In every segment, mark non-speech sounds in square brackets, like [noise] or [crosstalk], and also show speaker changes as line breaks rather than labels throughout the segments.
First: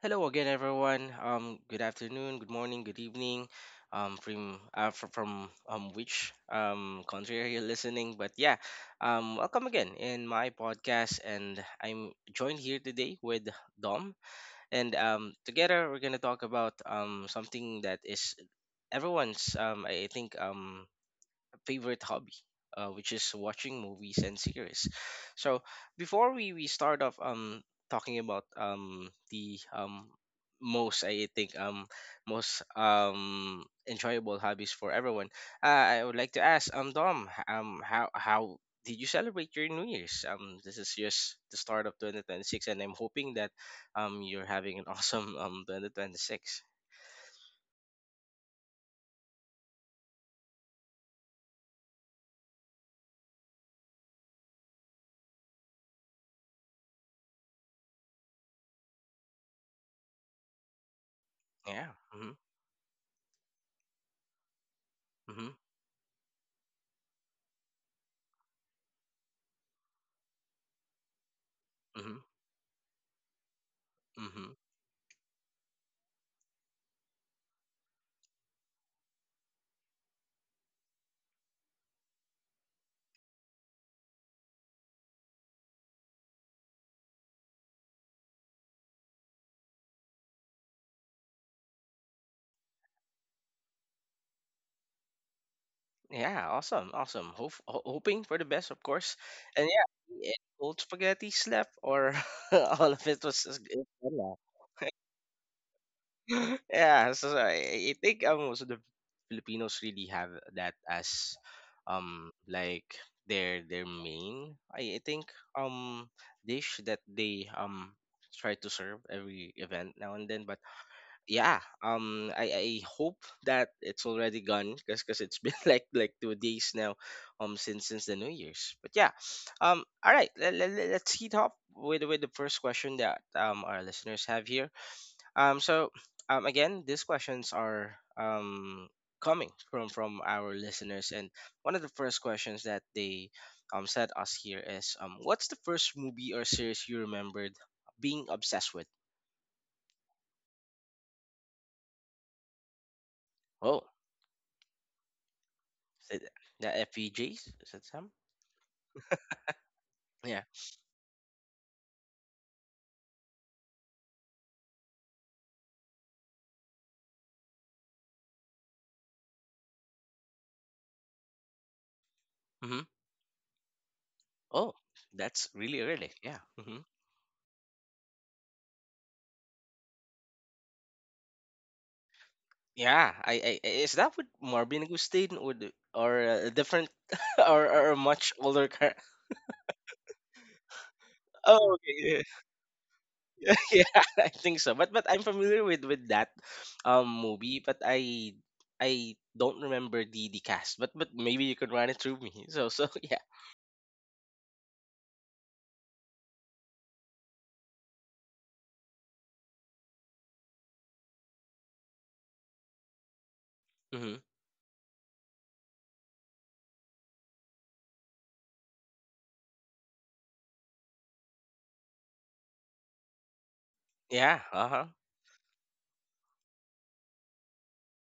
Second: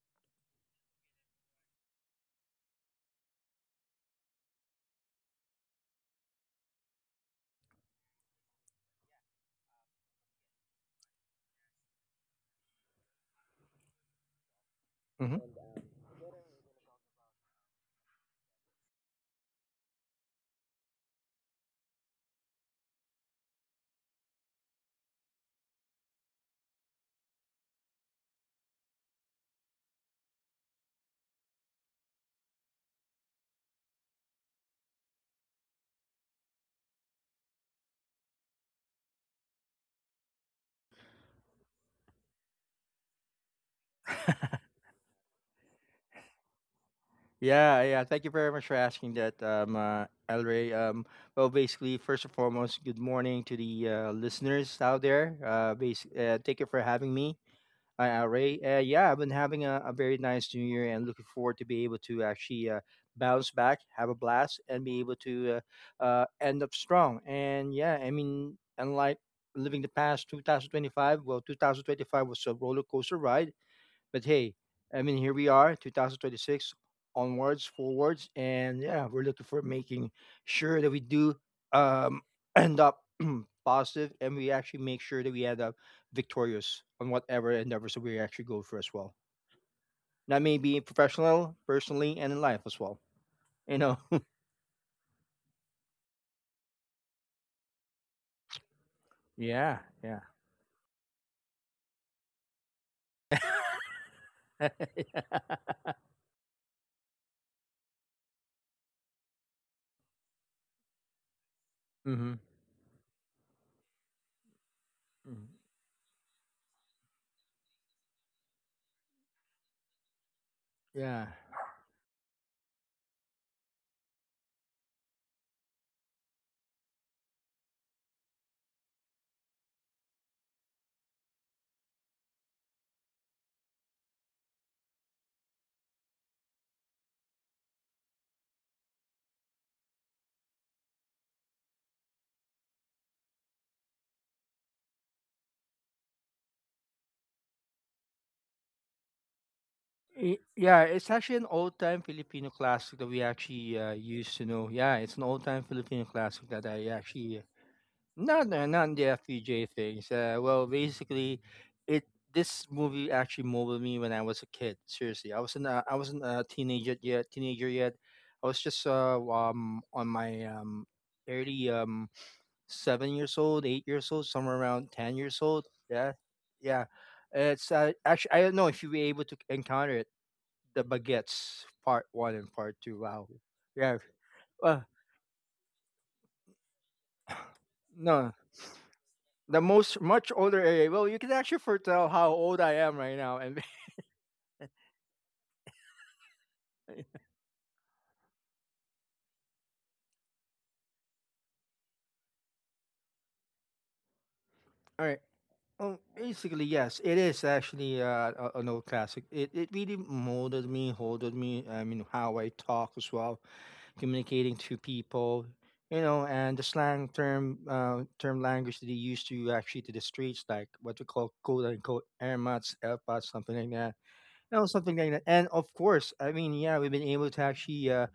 Hello again, everyone. Good afternoon, good morning, good evening. From which country are you listening? Welcome again in my podcast, and I'm joined here today with Dom, and
hmm
together we're gonna talk about something that is everyone's, I think, favorite hobby, which is watching movies and series. So before we start off talking about the most, I think, most enjoyable hobbies for everyone, I would like to ask Dom how did you celebrate your New Year's? This is just the start of 2026, and I'm hoping that you're having an [laughs] awesome 2026.
Yeah, yeah. Thank you very much for asking that, El Rey. Well, basically, first and foremost, good morning to the listeners out there. Thank you for having me, El Rey. Yeah, I've been having a very nice new year and looking forward to be
Yeah.
able to
Mm-hmm.
actually bounce back, have a blast, and be able
Mm-hmm.
to end up strong. And yeah, I mean, unlike living the past 2025. Well,
Mm-hmm.
2025 was a roller coaster ride. But
Mm-hmm.
hey, I mean, here we are, 2026, onwards, forwards, and yeah, we're looking for making sure that we do um, [clears throat] end up [clears throat] positive, and we actually make sure that we end up victorious on whatever endeavors that we actually go for as well. That may be professional, personally, and in life as well. You know. [laughs]
Yeah, awesome, awesome. Hoping for the best, of course. And
Yeah. Yeah.
old spaghetti slept, or [laughs] all of it was just good. Wala. [laughs] Yeah, so I think, most of the Filipinos really have that as
[laughs] hmm
like their main, I think, um dish that they try to serve every event now and then. But
Yeah.
yeah, I hope that it's already gone because it's been [laughs] like 2 days now since the new year's. But yeah All right, let's heat up with the first question that our listeners have here. um so Again, these questions are coming from our listeners, and one of the first questions that they sent us here is, what's the first movie or series you remembered being obsessed with?
Yeah, it's actually an old-time Filipino classic that we actually
Oh.
used to know. Yeah, it's an old-time Filipino
Is it
classic that
the
I actually
FPGAs? Is it some?
not not in the FPJ things.
Yeah.
Well, basically, it this movie actually molded me when I was a kid. Seriously, I wasn't a teenager yet. I was just on my early
Hmm.
7 years old, 8 years old, somewhere
Oh,
around 10 years
that's
old.
really
Yeah,
early. Yeah. Hmm.
yeah. It's actually I don't know if you'll be able to encounter it the baguettes part one and part two.
Yeah.
Wow.
Is
Yeah.
that with
Uh,
Marvin Agustin, or a different [laughs] or a
no,
much older car?
the most much older area. Well, you can actually
Oh, okay.
foretell
Yeah.
how old I am right now. And
[laughs] Yeah, I think so. But I'm familiar with that
[laughs]
movie, but I don't remember the cast. But maybe you could run it through me. [laughs] Yeah.
all right. Basically, yes, it is actually an old classic. It really molded me, holded me. I mean, how I talk as well,
Hmm.
communicating to people, you know, and the slang term, term language that they used to actually to the streets, like what we call quote unquote air mats, air pots, something like that,
Yeah.
you know,
Uh huh.
something like that. And of course, I mean, yeah, we've been able to actually uh,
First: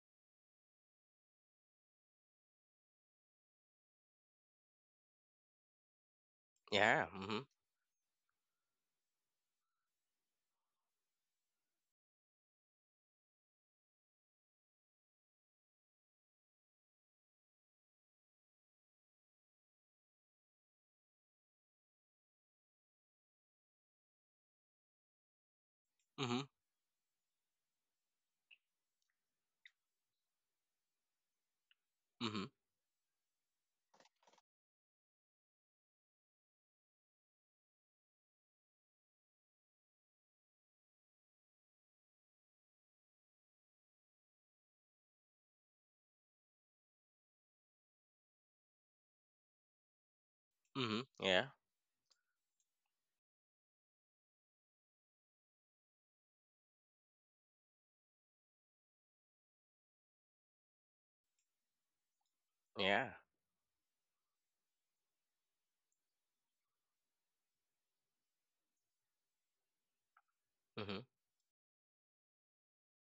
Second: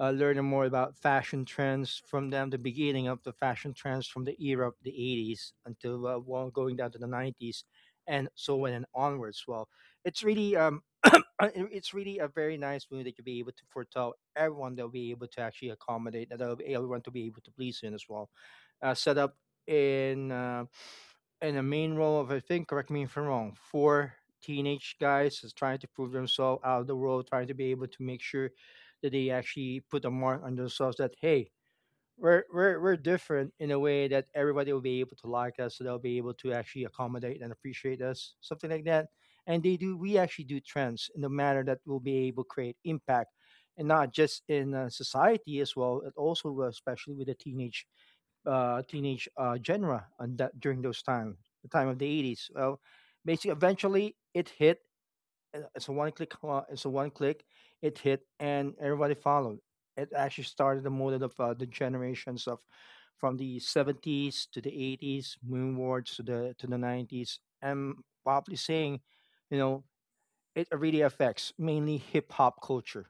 uh, learn more about fashion trends from them, the beginning of the fashion trends from the era of the 80s until, well, going
Yeah.
down to the
Hmm.
90s and so on and onwards. Well, it's really [coughs] [clears throat] uh, it's really a very nice movie that you'll be able to foretell everyone that'll be able to actually accommodate that'll be everyone to be able to please in as well. Set up in uh, in the main role of, I think, correct me if I'm wrong, four teenage guys is trying to prove
Hmm.
themselves out of the world, trying to be able to make sure that they actually put a mark on themselves that, hey,
Hmm.
we're different in a way that everybody will be able to like us, so they'll be able to actually accommodate and appreciate us, something like that. And they do, we actually do trends in a manner that will be able to create impact and not just in society as well, but also especially with the teenage genre on that during those
Hmm.
time,
Yeah.
the time of the 80s. Well, basically, eventually it hit. It's a one click. It hit, and everybody followed. It actually started the mode of the generations of
Yeah.
from the 70s to the 80s, moonwards to the nineties. And probably saying, you know, it
Hmm.
really affects mainly hip hop culture,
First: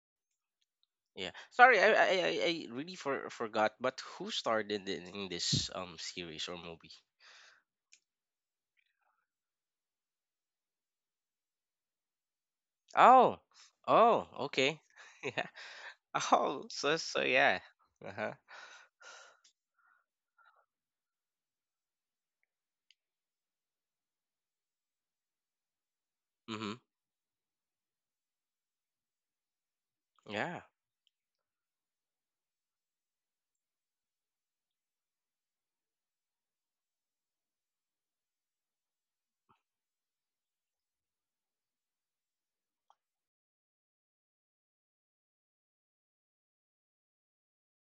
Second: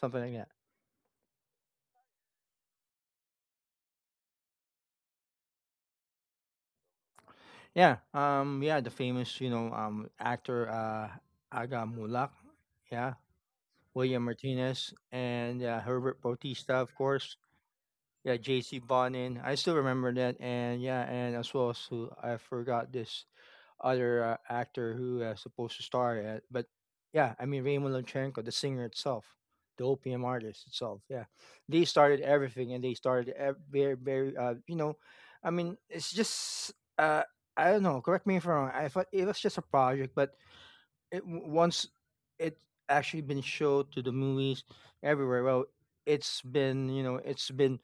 something like that.
Yeah. Sorry, I really forgot. But who starred in this series or movie?
Yeah, the famous, you know, actor, Aga Mulak, yeah,
Oh,
William
oh, okay.
Martinez,
[laughs] Yeah.
and Herbert Bautista, of course.
Yeah. Uh huh.
Yeah, JC Bonin. I still remember that. And yeah, and as well as who I forgot, this other actor who supposed to star at. But
Mhm.
yeah, I mean, Raymond Lomchenko, the singer itself, the opium
Yeah.
artist itself. Yeah. They started everything and they started very, very, you know, I mean, it's just, I don't know, correct me if I'm wrong. I thought it was just a project, but it once it actually been showed to the movies everywhere. Well, it's been, you know,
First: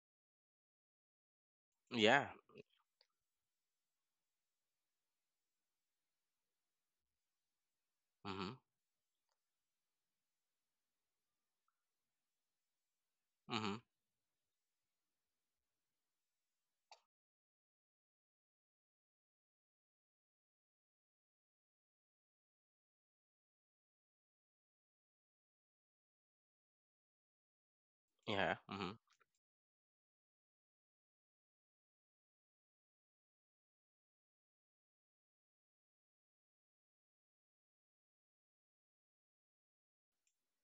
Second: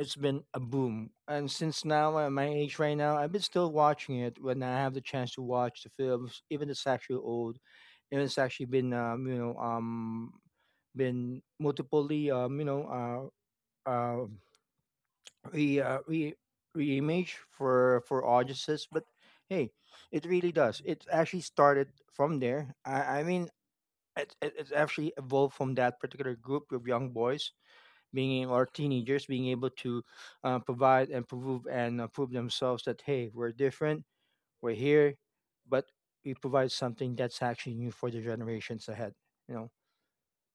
it's been a boom, and since now
Yeah.
at my age right now, I've been still watching it when I have the chance to watch the films, even it's actually old. Even it's
Mhm.
actually been, you know, been multiply, you know,
Mhm.
uh re re reimage for audiences. But hey, it really does, it actually started from there. I mean, it's actually evolved from that particular group of young boys being,
Yeah.
or
Mhm.
teenagers, being able to provide and prove, and prove themselves that, hey, we're different, we're here, but we provide something that's actually new for the generations ahead, you know,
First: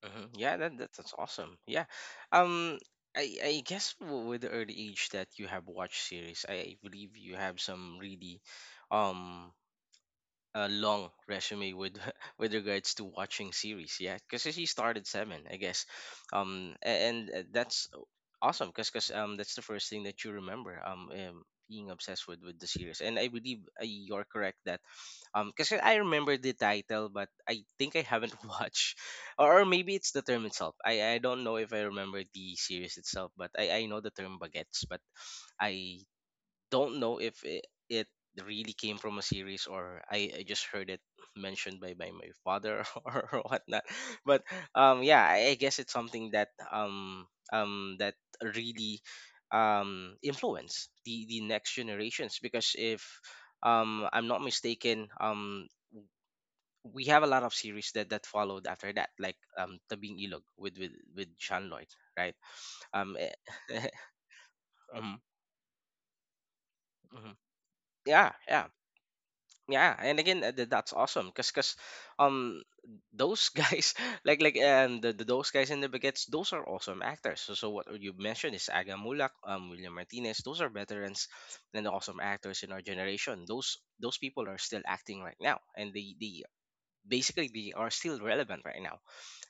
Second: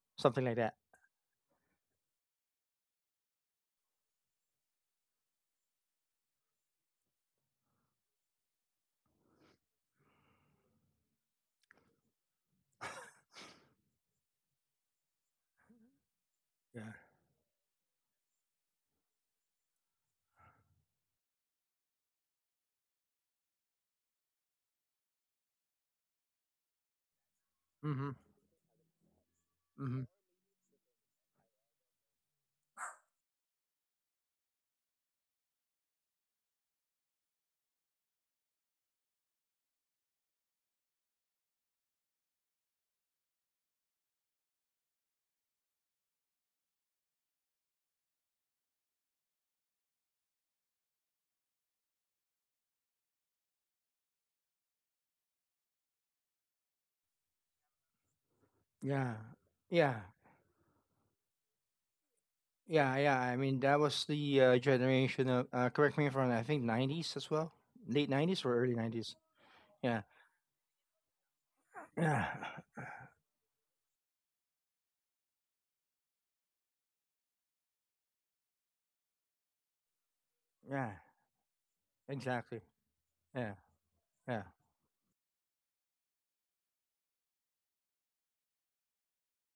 Mhm.
something like
Yeah.
that.
That's awesome. Yeah. Um. I guess with the early age that you have watched series, I believe you have some really, um, a long resume with [laughs] with regards to watching series, yeah, because he started seven, I guess,
Yeah.
and, that's awesome because that's the first thing that you remember, being obsessed with the series. And I believe, you're correct that, because I remember the title, but I think I
Mm-hmm.
haven't [laughs] watched, or maybe
Mm-hmm.
it's the term itself. I don't know if I remember the series itself, but I know the term baguettes. But I don't know if it really came from a series, or I just heard it mentioned by my father [laughs] or whatnot. But yeah, I guess it's something that um that really influence the next generations. Because if I'm not mistaken, we have a lot of series that, that followed after that,
Yeah,
like
yeah.
Tabing Ilog with Sean Lloyd, right?
Yeah
[laughs] Eh,
I mean that was the
mhm,
generation of correct me if I'm wrong, I think 90s as
mhm.
well. Late
Yeah,
90s or
yeah.
early 90s.
Yeah,
Yeah,
and again, that's awesome, because
yeah,
um those guys [laughs] like the those guys in the baguettes, those are awesome actors. What you mentioned is Aga Mulak, William Martinez, those are
yeah,
veterans and awesome
exactly.
actors in our generation.
Yeah,
Those
yeah.
people are still acting right now, and they basically they are still relevant right now.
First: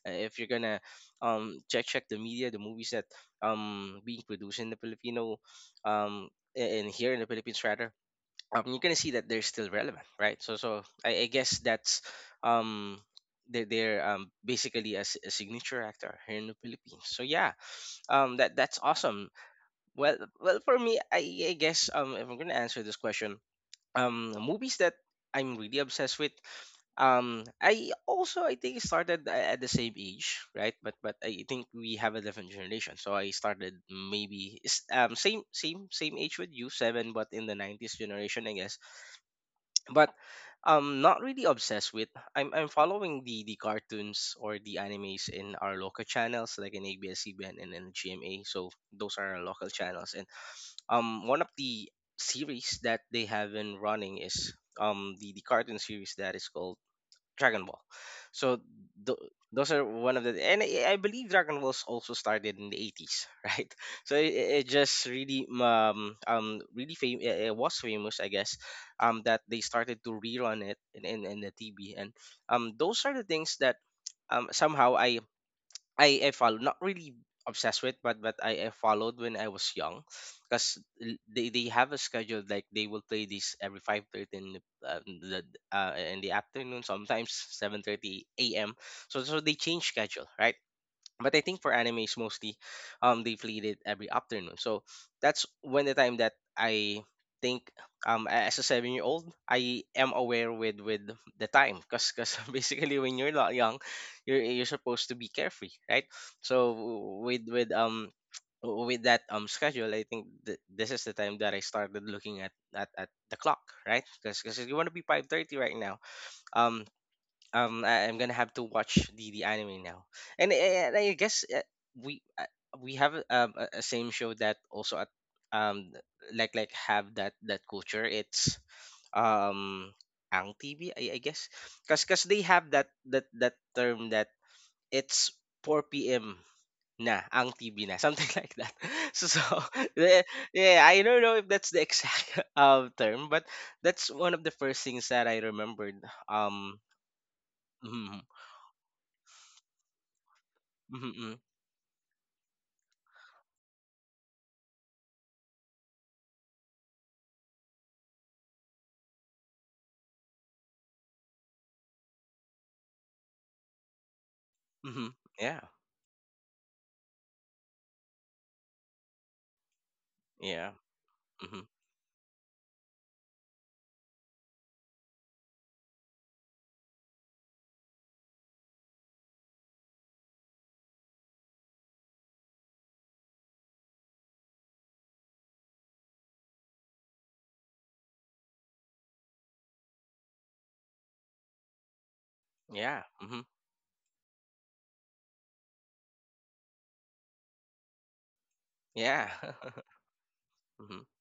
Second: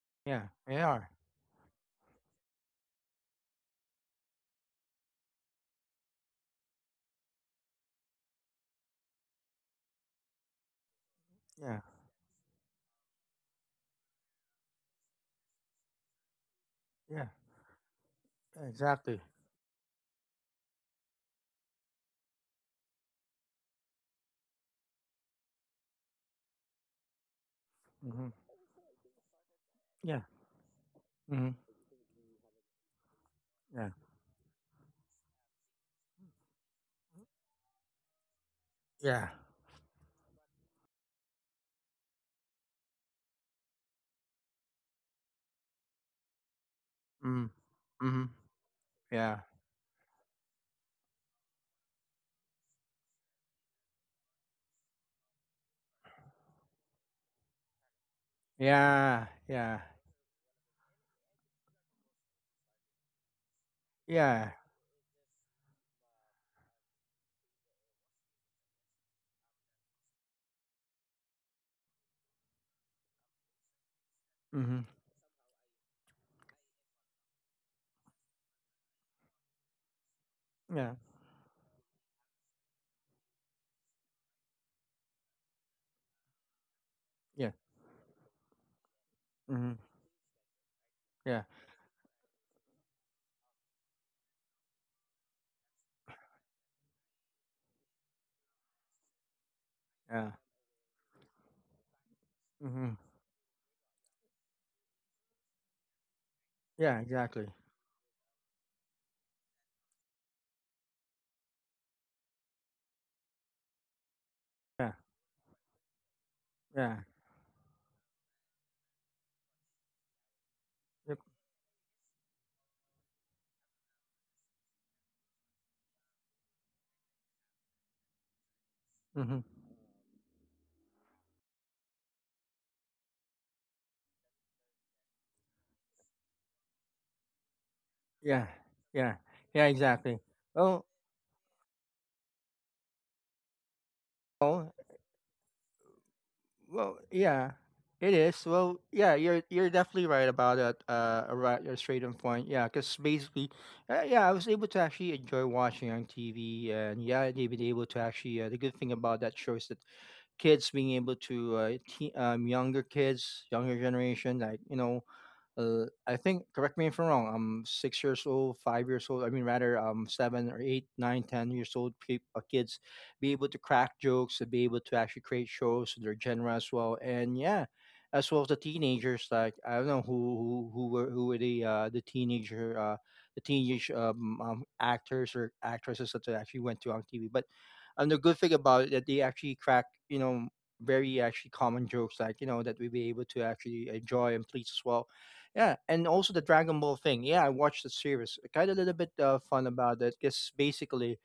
If
Yeah,
you're gonna
they are.
check the media, the movies that being produced in the Filipino um and here in the Philippines rather, you're gonna see that they're still relevant, right? So, so I guess
Yeah,
that's, um, they're basically a signature actor here in the Philippines. So
yeah,
yeah, that's
exactly.
awesome. Well, for me, I guess, if I'm gonna answer this question, movies that I'm really obsessed with, I
Mhm.
also, I think, started at the same
Yeah.
age, right? But I
Mhm.
think we have a different generation. So I started
Yeah.
maybe same age with you, seven, but in the '90s generation, I guess.
Yeah.
But I'm not really obsessed with. I'm following the cartoons or the animes in our local channels, like in
Mm.
ABS-CBN and in
Mhm.
GMA. So those are
Yeah.
our local channels. And one of the series that they have been running is the cartoon series that is called Dragon Ball. So th-
Yeah.
those
Yeah.
are one of the, and I believe Dragon Ball's also started in the 80s, [laughs] right? So it, it
Yeah.
it just really really fam- it was famous, I guess, that they started to rerun it in the TV. And those are the things that
Mhm.
somehow I follow, not really obsessed with, but I followed when I was young, because
Yeah.
they have a schedule, like they will play this every 5:30 in the, uh, in the in the afternoon. Sometimes
Yeah.
7:30 a.m., so so they
Mhm.
change schedule, right? But
Yeah.
I think for animes mostly, they played it every afternoon. So that's when the time that I think, as a 7 year old, I am
Yeah.
aware with the time. Because [laughs]
Mhm.
basically, when you're not young, you're supposed to be carefree, right? So
Yeah. Exactly.
with with um with that schedule, I think this is the time that I started looking at the clock, right? Because you
Yeah.
want to be 5:30 right now. um
Yeah.
I, I'm gonna have to watch the anime now. And I
Yep.
guess, we uh, we have, a same show that also at um have that culture. It's,
Mhm.
um ang tv, I guess, because they have that term that it's 4 p.m. na ang TV na, something [laughs]
Yeah.
like that.
Yeah.
So, so
Yeah.
[laughs]
Exactly.
the- yeah,
Oh.
I don't know if that's the exact [laughs] term, but that's one of the
Oh.
first things that I remembered.
Well, yeah, it
Mm-hmm.
is. Well, yeah, you're definitely right about that.
Mhm, mm,
Right, you're straight on point. Yeah, because basically, yeah, I was able to actually enjoy watching on TV, and yeah, they've been able to actually. The good thing about that show is that kids being able to younger kids, younger generation, like you know,
mhm. Yeah,
I think correct me if I'm wrong. I'm 6 years old, 5 years old. I mean, rather, seven or
yeah,
eight, nine, ten
mhm,
years old kids be able to crack jokes, to be able to actually create shows to their genre as well, and yeah, as well as the teenagers. Like, I don't know who were the teenager the teenage actors or actresses that actually went to on TV, but and the good thing about it that they actually crack, you know, very actually common jokes, like you know, that we
yeah,
be able to
mhm,
actually enjoy and please as well. Yeah, and also the Dragon Ball thing. Yeah, I watched the series. Kind of a little bit
yeah.
fun about it because
[laughs] Mhm,
basically,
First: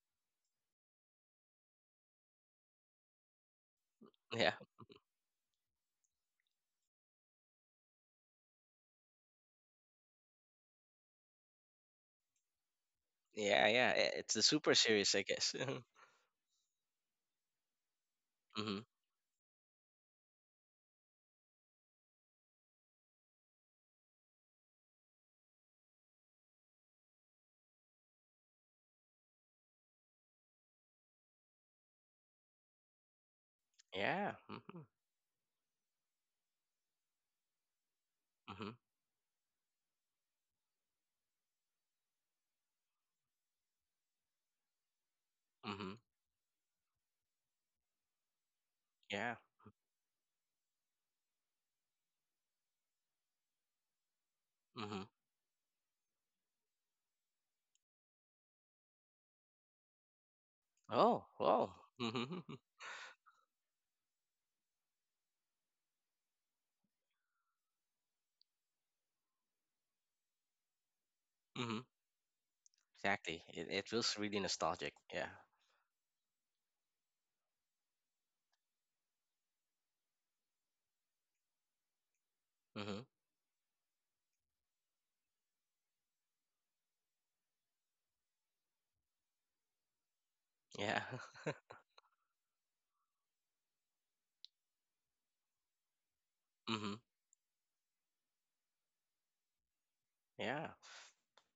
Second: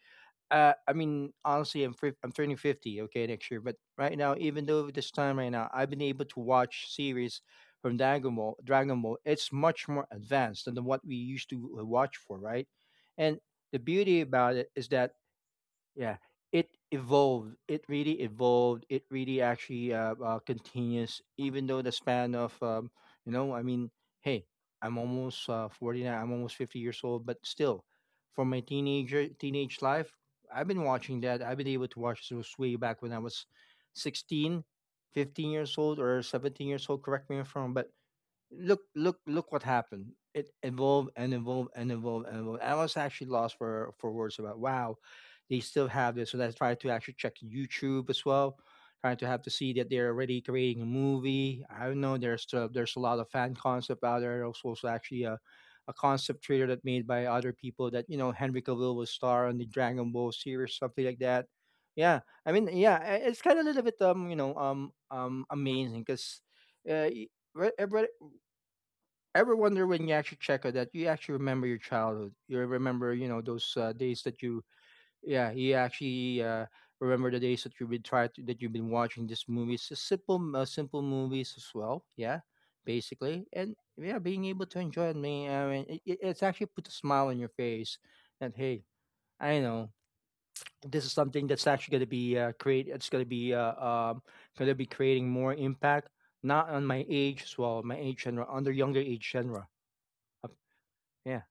I mean, honestly, I'm turning 50, okay, next year. But right now,
yeah,
even though this time right now, I've been able to watch series from Dragon Ball. Dragon Ball, it's much more advanced than the, what we used to watch for, right? And
yeah, yeah,
the
I it's a
beauty
super
about it is
series, I
that,
guess. [laughs]
yeah, it evolved. It really
Mhm,
evolved. It really actually continues, even though the span of, you know, I mean, hey, I'm almost 49, I'm almost 50 years old, but still, for my teenage life, I've been watching that. I've been able to watch those way back when I was
yeah,
16,
mhm,
15 years old, or 17 years old, correct me if I'm wrong, but
mhm,
look what happened. It evolved and evolved and evolved and evolved. I was actually lost for words about, wow, they still
mhm,
have this. So I tried to actually check YouTube as well, trying to
yeah,
have to see that they're already creating a movie. I don't know, there's still, there's a lot of fan concept out there. There's also
mhm.
actually a concept trailer that made by other people that, you know, Henry Cavill was star on the Dragon Ball series, something like
Oh,
that.
wow.
Yeah, I
Mhm,
mean, yeah, it's kind of a little bit, you know, amazing because uh, y- re- ever- ever wonder when you actually check on that, you actually remember your
mhm. [laughs]
childhood, you remember, you
Exactly.
know,
It
those
it feels
days
really
that you,
nostalgic. Yeah.
yeah, you actually remember the days that you've been trying to, that you've been watching these movies, just simple simple movies as well. Yeah,
Mhm,
basically, and yeah, being able to enjoy it. Me, I mean, it's actually put a smile on your face that, hey, I know
yeah.
this is something
[laughs]
that's actually going to be create it's going to be creating more impact, not on
Mhm,
my age as well, my age genre, under younger age genre. Uh,
yeah.
yeah.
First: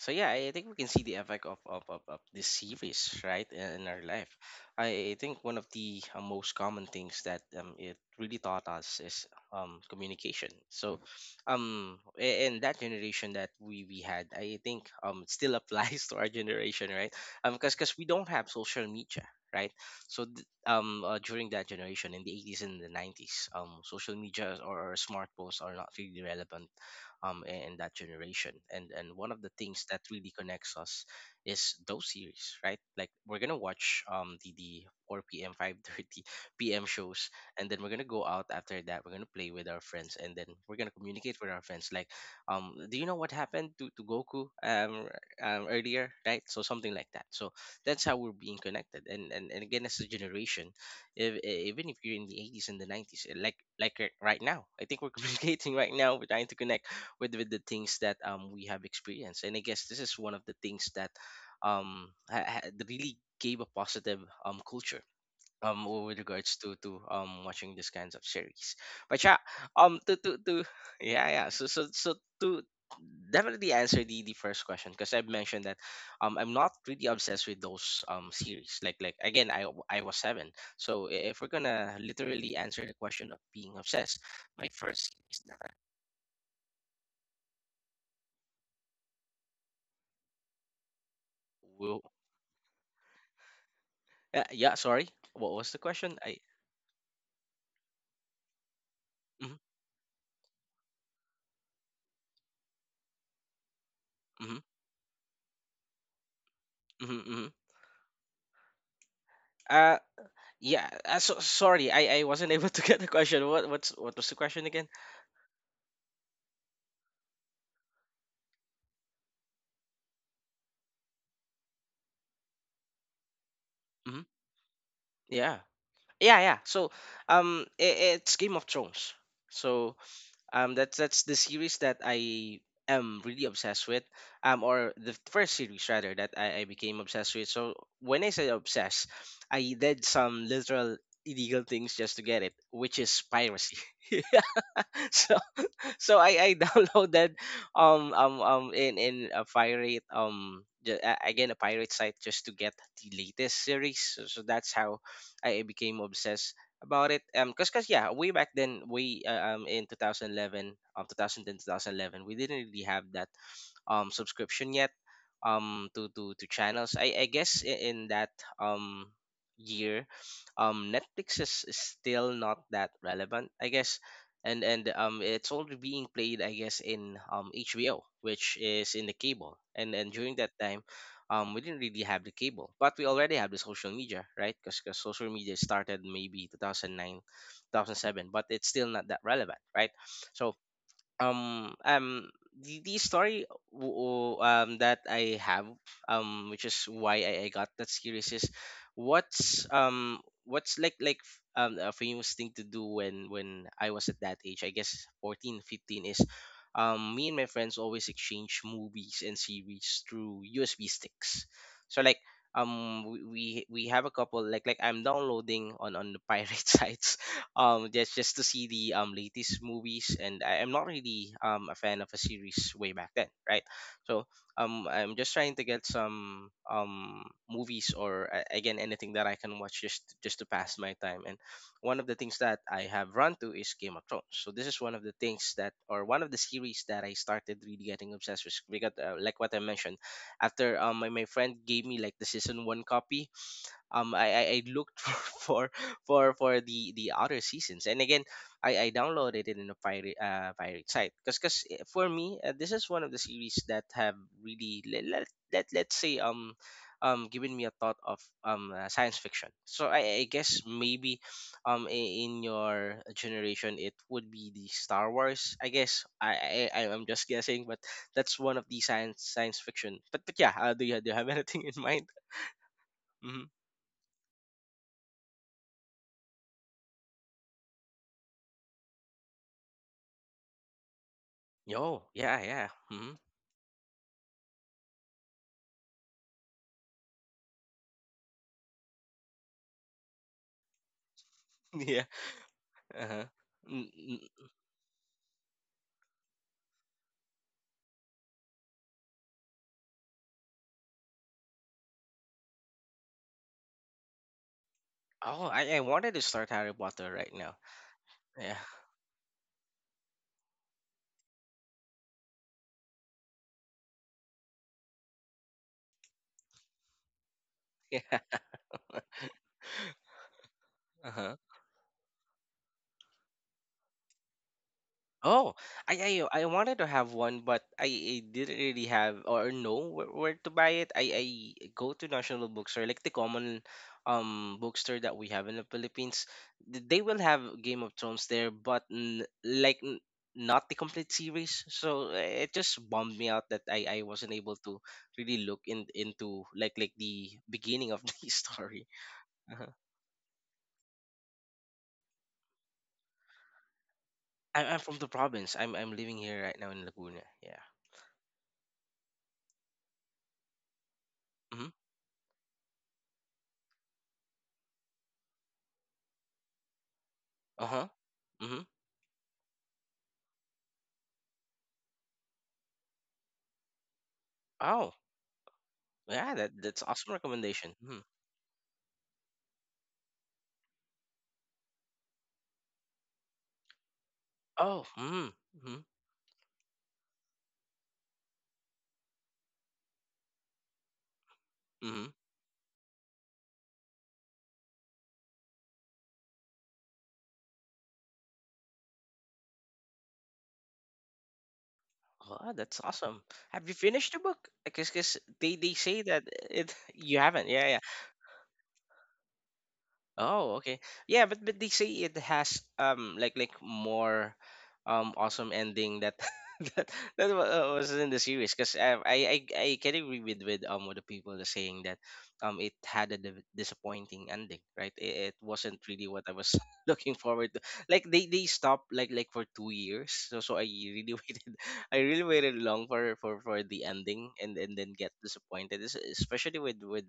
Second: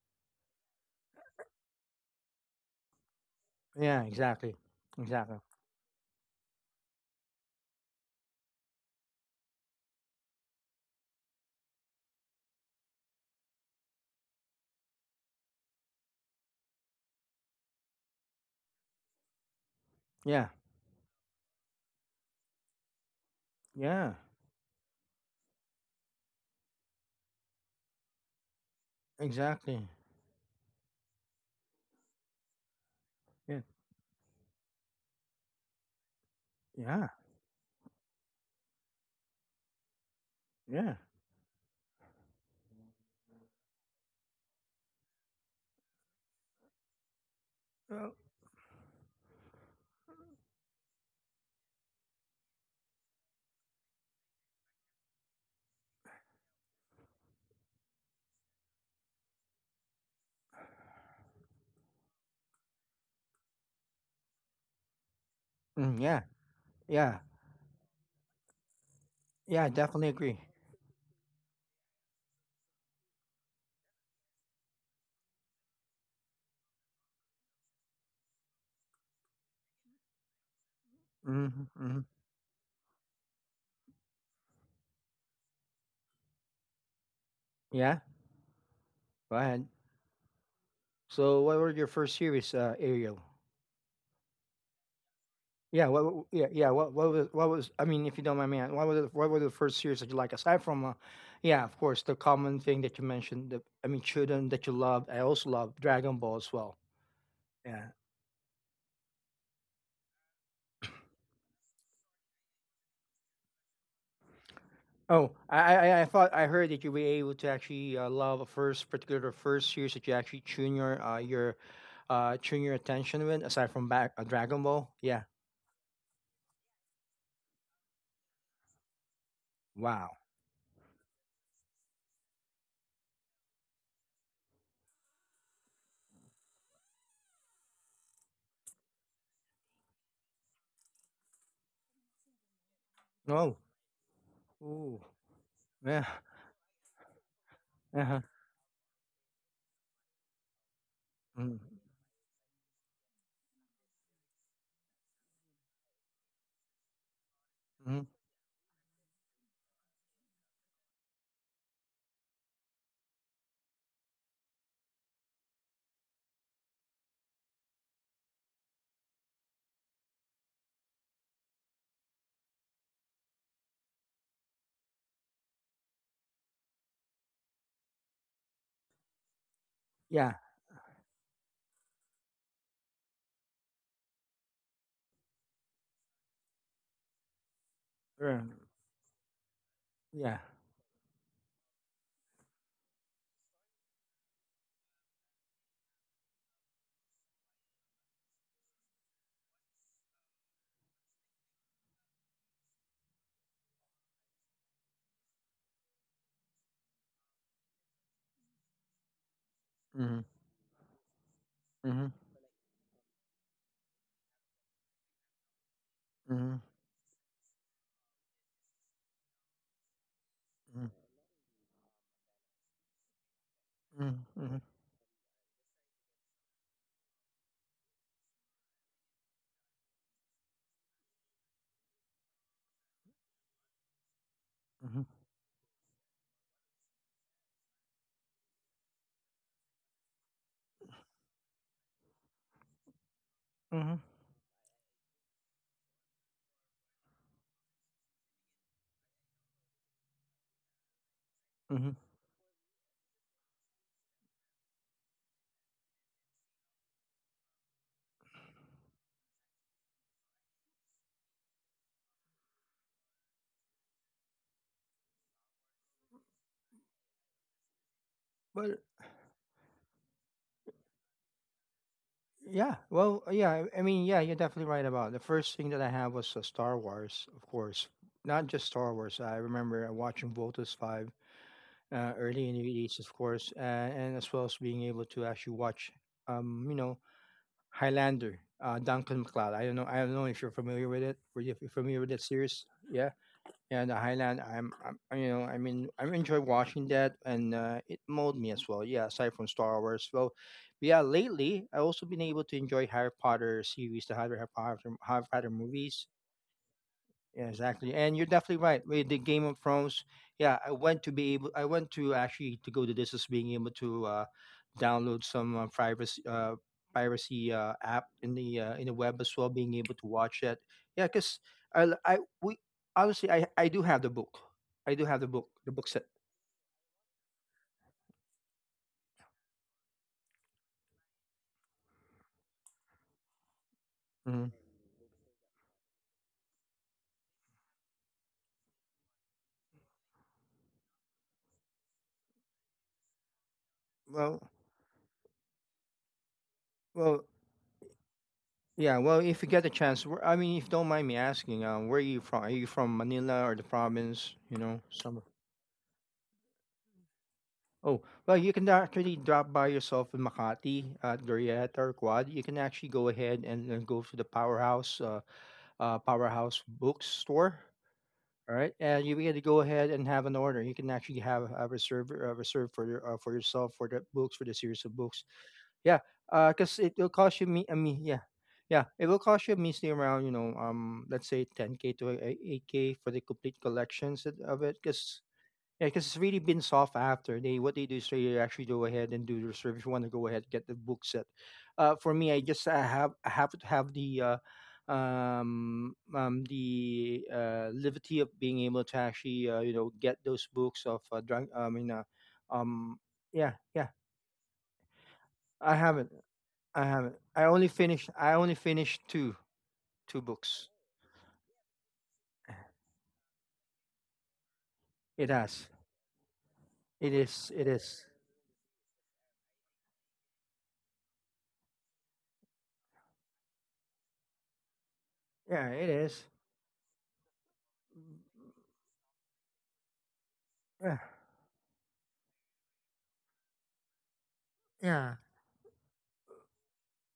So yeah, I think we can see the effect of this series, right, in our
Yeah,
life.
exactly.
I
Exactly.
think one of the most common things that it really taught us is communication. So, and that generation that we had, I think, it still [laughs] applies to our generation, right? Because we don't have social media, right? So
Yeah.
during that generation in the 80s and the 90s,
Yeah.
social media, or smartphones are not really relevant, in that generation. And one of the things
Exactly.
that really connects us is those series, right? Like we're gonna
Yeah.
watch the 4 p.m., 5:30 p.m. [laughs]
Yeah.
shows, and then we're gonna go out after that. We're gonna play with our friends, and then we're
Yeah.
gonna communicate with our friends. Like, do you know what happened to Goku earlier, right? So something like that. So that's
Uh,
how we're being connected. And again, as a generation, if, even if you're in the 80s and the 90s, right now, I think we're [laughs] communicating right now. We're trying to connect with the things that we have experienced. And I guess this is one of the things that really gave a positive culture with
yeah.
regards to
Yeah.
watching these kinds of series. But yeah,
Yeah. I definitely agree.
to [laughs] yeah, to definitely answer the first question, because I've mentioned that I'm not really obsessed with those series. Like again, I was seven. So if we're
Mm-hmm,
gonna
hmm
literally answer the question of being obsessed, my first series that
Yeah. Go ahead. So, what were your
wa-
first series, Ariel?
uh, yeah, sorry, what was the
Yeah.
question? I
Yeah. Yeah. What? What was? What was? I mean, if you don't mind me asking, what was? What were the
mhm,
first series that you like? Aside from, yeah, of course, the common thing that you mentioned. I mean, children
mhm,
that you loved. I also love Dragon Ball as well.
mhm, mhm.
Yeah.
Uh yeah, so, sorry. I wasn't [laughs] able to get the question. What was the question again?
Oh, I thought I heard that you were able to actually love the first series that you actually tune your tune your attention with aside from back
Hmm.
Dragon Ball. Yeah.
Yeah. Yeah, yeah. So I it's Game of Thrones. So
Wow.
um that's the series that I am really obsessed with, or the first series rather that I became obsessed with. So when I say obsessed, I did some literal illegal things just to get it, which is
Oh.
piracy. [laughs]
Ooh.
So. [laughs]
Yeah.
So I [laughs] downloaded um
Uh-huh.
um um in in a pirate ju- a- again
Mm.
a pirate site just to get the latest series. So that's how I became obsessed about it. Because
Hmm.
yeah, way back then, way in 2011, um 2010 2011, we didn't really have that subscription yet , to channels. I guess in that um, year, Netflix is still not that relevant, I guess. And It's already being played, I guess, in HBO, which is in the cable. And
Yeah.
During that time, we didn't really have the cable, but we already have the social media, right? Because social media started maybe 2009, 2007,
er,
but it's still not that relevant, right?
Yeah.
So um um the, story that I have, which is why I got that series, is what's um what's a famous thing to do when I was at that age, I guess 14, 15, is me and my friends always exchange movies and series
Mm-hmm.
through USB sticks.
Mm-hmm.
So like, we have a couple. I'm downloading on the pirate
Mm-hmm.
[laughs] sites, just to see the latest movies. And I'm not really a fan of a series way back then, right?
Mm-hmm.
So
Mm-hmm.
I'm just trying to get some movies or again anything that I can watch, just to pass my time. And one of the things that I have run to is Game of Thrones. So this is one of the things that, or one of the series that I started really getting obsessed with, because like what I mentioned, after my friend gave me like the season one copy,
Mm-hmm.
I looked [laughs] for the other seasons. And again I downloaded it in a pirate pirate site, because
Mm-hmm.
for me, this is one of the series that have really let's say given me a thought of science fiction. So I guess maybe in your generation it would be the Star Wars, I guess. I'm just guessing, but that's one of the science fiction. But yeah, do you have [laughs] anything in mind?
Yeah.
Mm-hmm.
You're definitely right about it. The first thing that I had was Star Wars, of course. Not just Star Wars. I remember watching Voltus Five
Yo,
early
yeah,
in the
yeah.
eighties, of
Hmm.
course, and as well as being able to actually watch, um, you know, Highlander, Duncan MacLeod. I don't know. I don't know if you're familiar with it. Were you
[laughs]
familiar with
Yeah.
that series?
Uh-huh.
Yeah, the
Mm,
Highland.
mm.
I'm, I enjoy watching that, and it molded me as well. Yeah, aside from Star Wars, well, yeah. Lately, I also been able to enjoy Harry Potter series, the Harry Potter
Oh, I
movies,
wanted to start Harry Potter right
yeah,
now.
exactly. And you're definitely
Yeah.
right. With the Game of Thrones, yeah, I went to actually to go to this as being able to download some privacy piracy
[laughs]
app
Yeah.
in the web as well, being able to watch it. Yeah, because
Uh-huh.
I, l- I we obviously I do have the book. I do have the book
Oh,
the book set.
I wanted to have one, but I didn't really have or know where to buy it. I go to National Bookstore, like the common
Hmm.
bookstore that we have in the Philippines. They will have Game of Thrones there, but n like n not the complete series. So eh, it just bummed me out that I wasn't
Well,
able to really look in into like
well,
the beginning of [laughs] the story.
yeah. Well, if you get a
Uh-huh.
chance, I mean, if you don't mind me asking, where are you from? Are you from Manila or the province? You know,
I'm from the
some.
province. I'm living here right now in Laguna. Yeah.
Oh, well, you can actually drop by yourself in Makati at
Mm-hmm.
Glorieta or Quad. You can actually go ahead and go to the Powerhouse, Powerhouse Bookstore.
Uh-huh. Mm-hmm.
All right, and you get to go ahead and have an order. You can actually have a reserve for your, for yourself for the books for the
Oh.
series of books. Yeah,
Yeah, that's
because it
awesome
will cost you me.
recommendation.
I
Mhm.
mean, yeah, yeah, it will cost you measly around you know let's say 10K to 8K for the complete collections of it.
Oh,
Because
mm, hmm.
yeah, because it's really been soft after. They what they do is they actually go ahead and do the reserve you want to go ahead get the book set.
Hmm.
For me, I have to have the liberty of being able to actually you know get those books of
Wow, that's
um,
awesome.
yeah,
Have you
yeah.
finished the book? Because
I
they say
haven't.
that it
I
[laughs]
haven't.
you
I
haven't.
only
Yeah, yeah.
finished. I only finished two
Oh,
books.
okay. Yeah, but they say it has more
It
awesome
has.
ending that [laughs] that
It is. It
was
is.
in the series, because I can agree with what the people are saying, that it had a disappointing ending, right? It
Yeah.
wasn't
It
really
is.
what I was [laughs] looking forward to. Like they stopped like for 2 years. So so I
Yeah.
really [laughs] waited. I really waited long for the ending, and then
Yeah.
get disappointed, especially with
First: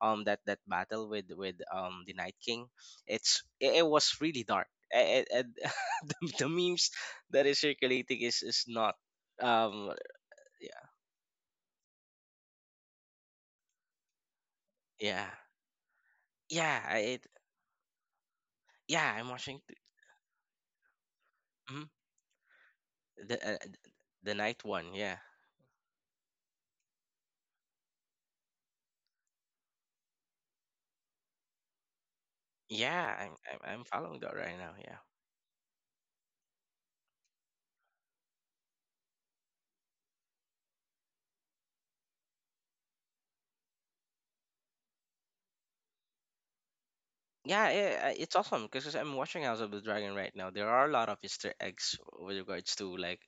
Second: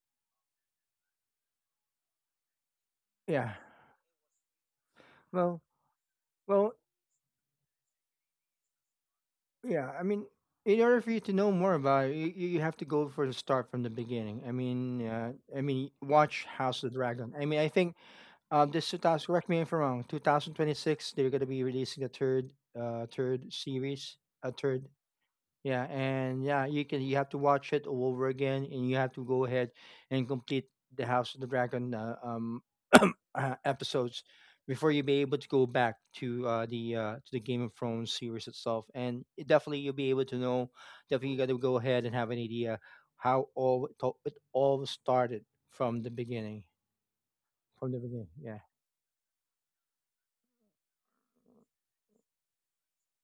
that battle with the Night King.
Yeah.
It was really dark. And,
Well.
[laughs] the
Well,
memes that is circulating is not
Yeah,
um
I mean, in
yeah
order for you to know more about it, you have to go for the start from the beginning. I mean,
yeah
uh, I mean, watch
yeah,
House of the
I- it
Dragon. I mean, I think this
yeah
2000.
I'm
Correct me
watching
if I'm wrong. 2026, they're gonna be
mhm.
releasing a third,
the
third
uh,
series,
the
a
night
third
one, yeah.
Yeah, and yeah, you can you have to watch it all over again, and you have to go ahead and complete the House of the Dragon
Yeah
[clears throat]
I'm following
episodes
that right now,
before
yeah.
you be able to go back to the to the Game of Thrones series itself. And it definitely you'll be able to know. Definitely, you got to go ahead and have an idea how all started from the beginning.
Yeah,
From the
yeah,
beginning,
it's awesome
yeah.
because I'm watching House of the Dragon right now. There are a lot of Easter eggs with regards to like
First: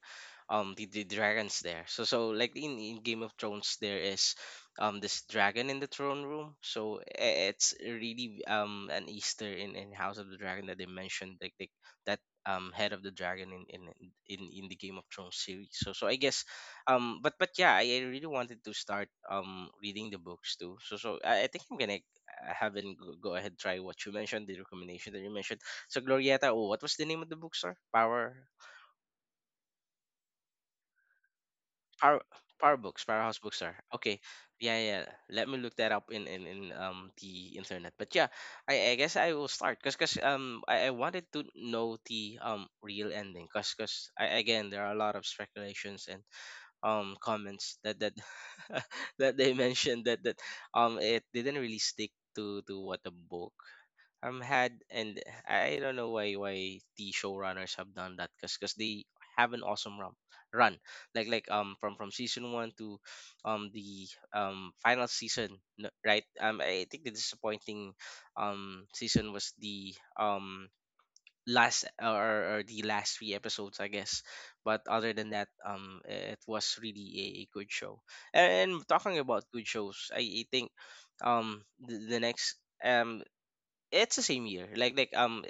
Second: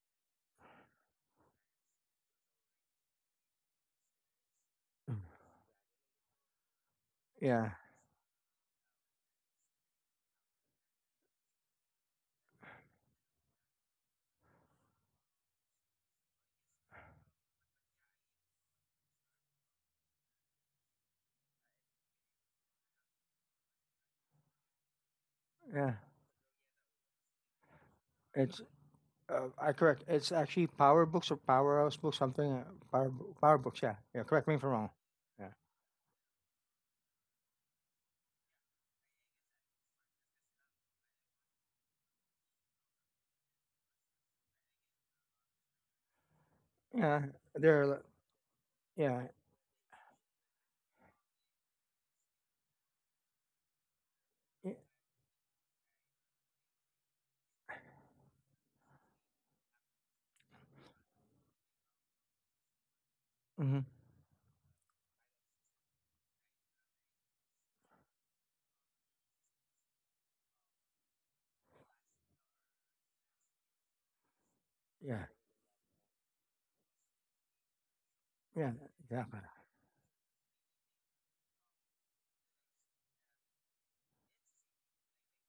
the dragons there. So so like in Game of Thrones there is
Mm.
this dragon in the throne room. So
Yeah,
it's really an Easter in House of the Dragon that they mentioned, like that head of the dragon in the Game of Thrones series. So so I guess but yeah, I really wanted to start reading the books too. So so I think I'm gonna I haven't go, go ahead try what you mentioned, the recommendation that you mentioned.
yeah.
So Glorieta, oh, what was the name of the bookstore?
It's I correct. It's actually Power Books or Powerhouse Books,
Power
something.
Power Books, Powerhouse
Power
Bookstore.
Books. Yeah,
Okay.
yeah. Correct me if I'm
Yeah,
wrong.
yeah. Let
Yeah,
me look that up in the internet. But yeah, I guess I will start because I wanted to know the real ending, because cause 'cause I again there are a lot of speculations and
yeah.
comments
They're
that [laughs]
yeah,
that they mentioned that it didn't really stick to what the book
yeah,
had. And I don't know why the showrunners have done that, because they have an awesome run like from season one to
mm-hmm,
the final season, right? I think the disappointing season was the last, or the last three episodes I guess. But other
yeah,
than that, it was really a good show. And
yeah.
talking
Exactly.
about good shows, I think the next um it's the same year, like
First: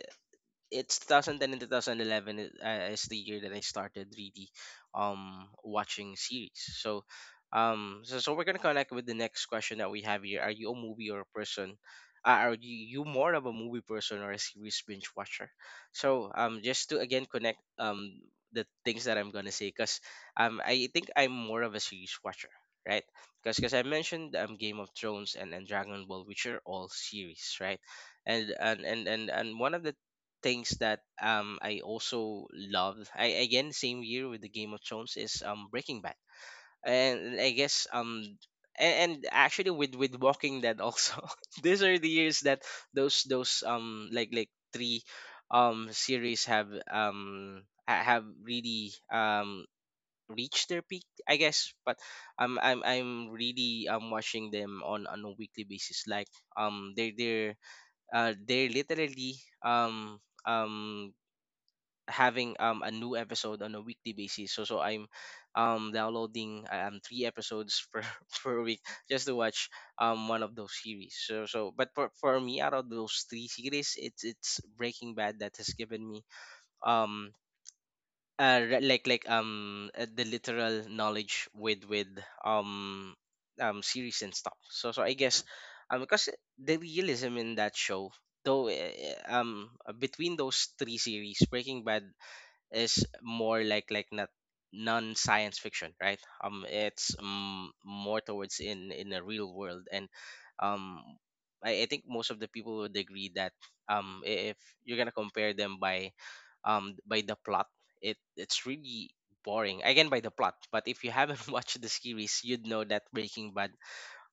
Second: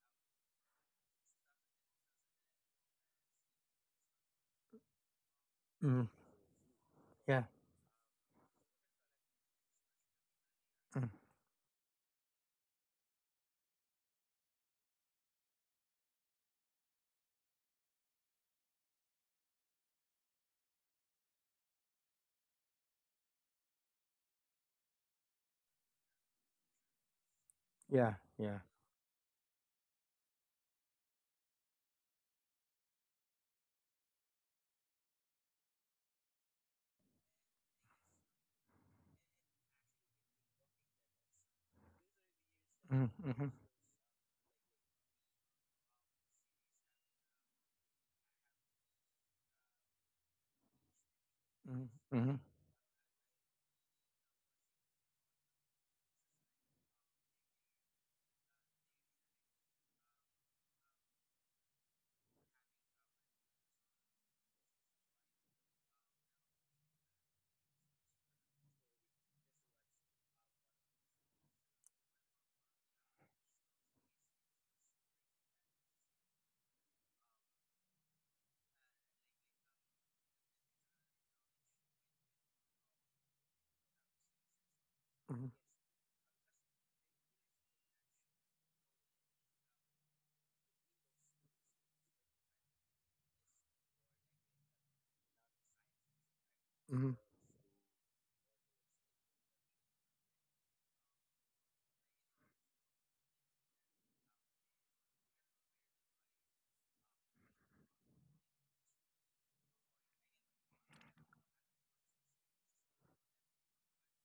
it's 2010 and 2011 is the year that I started really
Mm-hmm,
watching series. So
yeah,
so, so we're gonna connect with the next question that we have here. Are you a
mm,
movie or a person? Are you, you more of a movie person or a series binge watcher? So just to again connect the things that I'm gonna say, because I think I'm more of a series watcher. Right, because I mentioned Game of Thrones and Dragon Ball, which are all series, right?
yeah, yeah.
And one of the things that I also love, I again same year with the Game of Thrones, is Breaking Bad. And I guess and actually with Walking Dead also. [laughs] These are the years that
Mm-hmm, mm-hmm,
those three series have have really reached their peak I guess.
mm-hmm,
But
mm-hmm,
I'm really watching them on a weekly basis, like they're they're literally um um having a new episode on a weekly basis. So so I'm downloading three episodes per [laughs] per week, just to watch one of those series. So so but for me, out of those three series, it's Breaking Bad that has given me um the literal knowledge with um series and stuff. So so I guess,
mm-hmm,
because the realism in that show, though eh, eh, um between those three series, Breaking Bad is more like not non science fiction, right? It's
mm-hmm,
more towards in the real world. And um, I think most of the people would agree that if you're gonna compare them by the plot, it's really boring again by the plot. But if you haven't [laughs] watched the series, you'd know that Breaking Bad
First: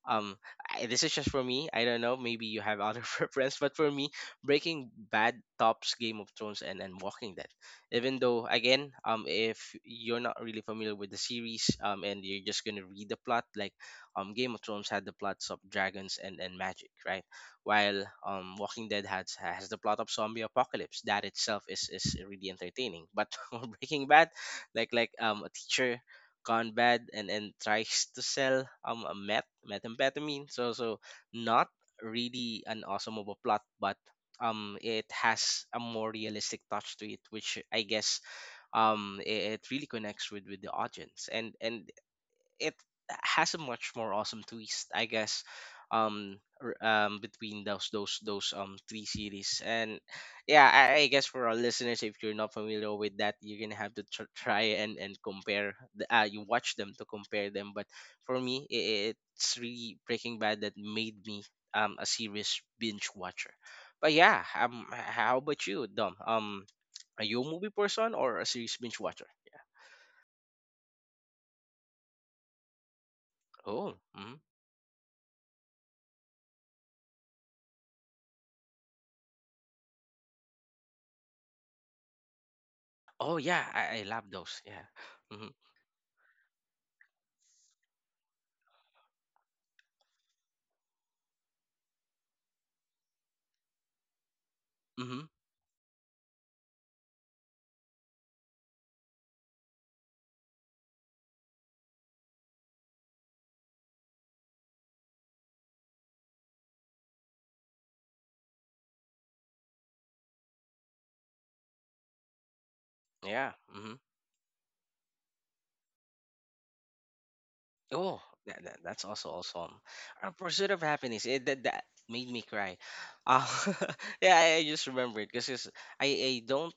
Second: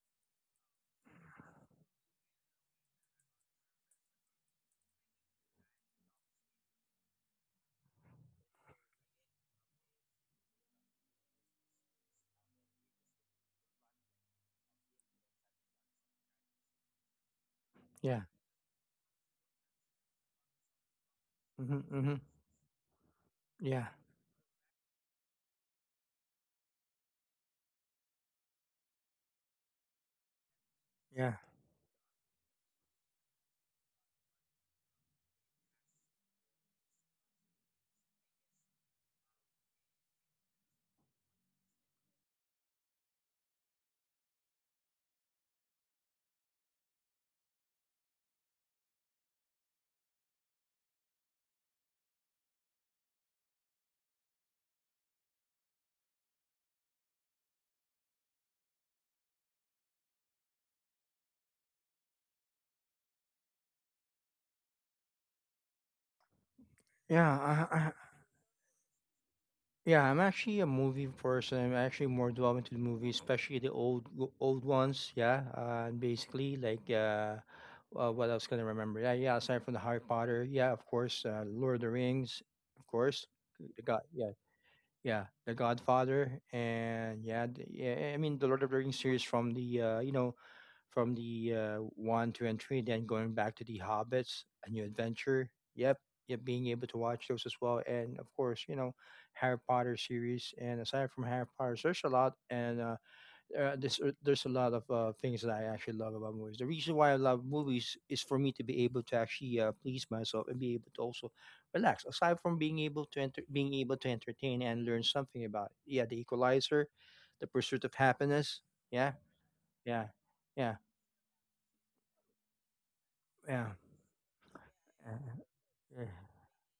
um this is just for me, I don't know, maybe you have other [laughs] preference, but for me Breaking Bad tops Game of Thrones and Walking Dead. Even though again, if you're not really familiar with the series, and you're just gonna read the plot, like Game of Thrones had the plots of dragons and magic, right? While
yeah,
Walking Dead has the plot of zombie apocalypse. That itself
mm-hmm,
is
mm-hmm,
really entertaining. But [laughs] for
yeah,
Breaking Bad, like a teacher Conrad and tries to sell a methamphetamine. So
yeah,
not really an awesome of a plot, but it has a more realistic touch to it, which I guess it really connects with the audience. And it has a much more awesome twist, I guess. Um, Between those three series, and yeah, I guess for our listeners, if you're not familiar with that, you're gonna have to try and compare. You watch them to compare them, but for me, it's really Breaking Bad that made me a serious binge watcher. But yeah, how about you, Dom? Are you a movie
yeah. I
person or a series binge watcher?
Yeah, I'm actually a movie person. I'm actually more drawn into the movies, especially
Yeah.
the
Oh.
old ones. Yeah, and basically what else can I remember? Yeah, yeah. Aside from the Harry Potter, yeah, of course, Lord of the Rings, of course,
Oh yeah,
the
I,
God,
I love
yeah,
those. Yeah.
yeah,
Hmm.
The Godfather, and yeah, yeah. I mean, the Lord of the Rings series from the you know from the one, two, and three, then going back to the Hobbits, A New
Hmm.
Adventure. Yep, yep, being able to watch those as well, and of course, you know, Harry Potter series. And aside from Harry Potter, there's a lot, and there's a lot of things that I actually love about movies. The reason why I love movies is for me to be able to actually please myself and be able to also relax. Aside from being able to
Yeah.
being
Hmm.
able to entertain and learn something about it. Yeah, The Equalizer, The Pursuit of
Oh,
Happiness.
that's
Yeah,
also awesome.
yeah,
Pursuit
yeah.
of Happiness. That made me cry. Uh,
Yeah,
[laughs] yeah, I just
yeah,
remembered because I
yeah,
don't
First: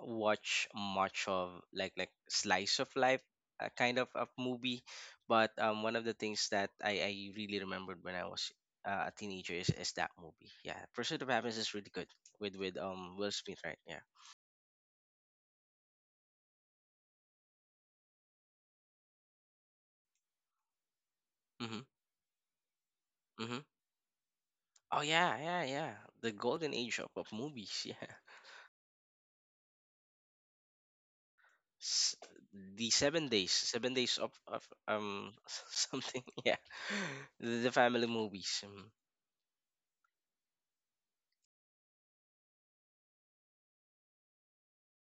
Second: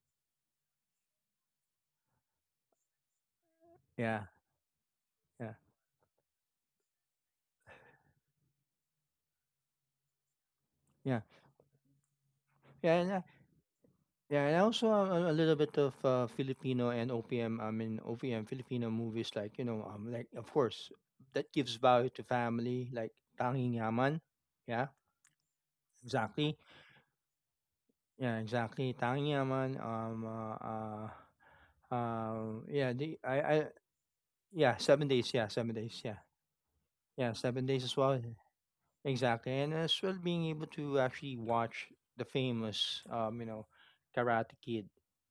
watch much of like slice of life kind of
yeah,
of movie, but
yeah,
one of the things that I really remembered when I was a teenager is that movie. Yeah,
yeah,
Pursuit of Happiness is really good with
yeah, and,
Will Smith, right? Yeah.
yeah, and also a little bit of Filipino and OPM. I mean OPM Filipino movies, like of course that gives
Mm-hmm.
value to family, like
Mm-hmm.
Tanging Yaman. Yeah,
Oh yeah, yeah, yeah. The
exactly.
golden age of movies, [laughs] yeah.
Yeah, exactly. Tanging Yaman.
S-
Um,
the
yeah, the
seven
I,
days,
I,
7 days of, of
yeah, 7 days.
um
Yeah,
[laughs]
7 days. Yeah,
something, yeah.
yeah,
The,
seven
the
days as
family
well.
movies.
Exactly, and as well being able to actually watch the famous, Karate Kid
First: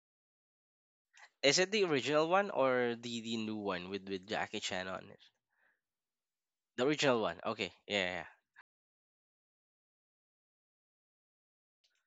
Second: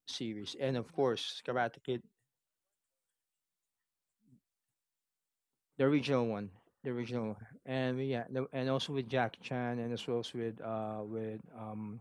series, and of course
Is it
Karate
the
Kid,
original one or the new one with Jackie Chan on it?
the original one,
The
the
original
original one,
one. Okay, yeah,
and
yeah, yeah.
yeah, and also with Jackie Chan, and as well as with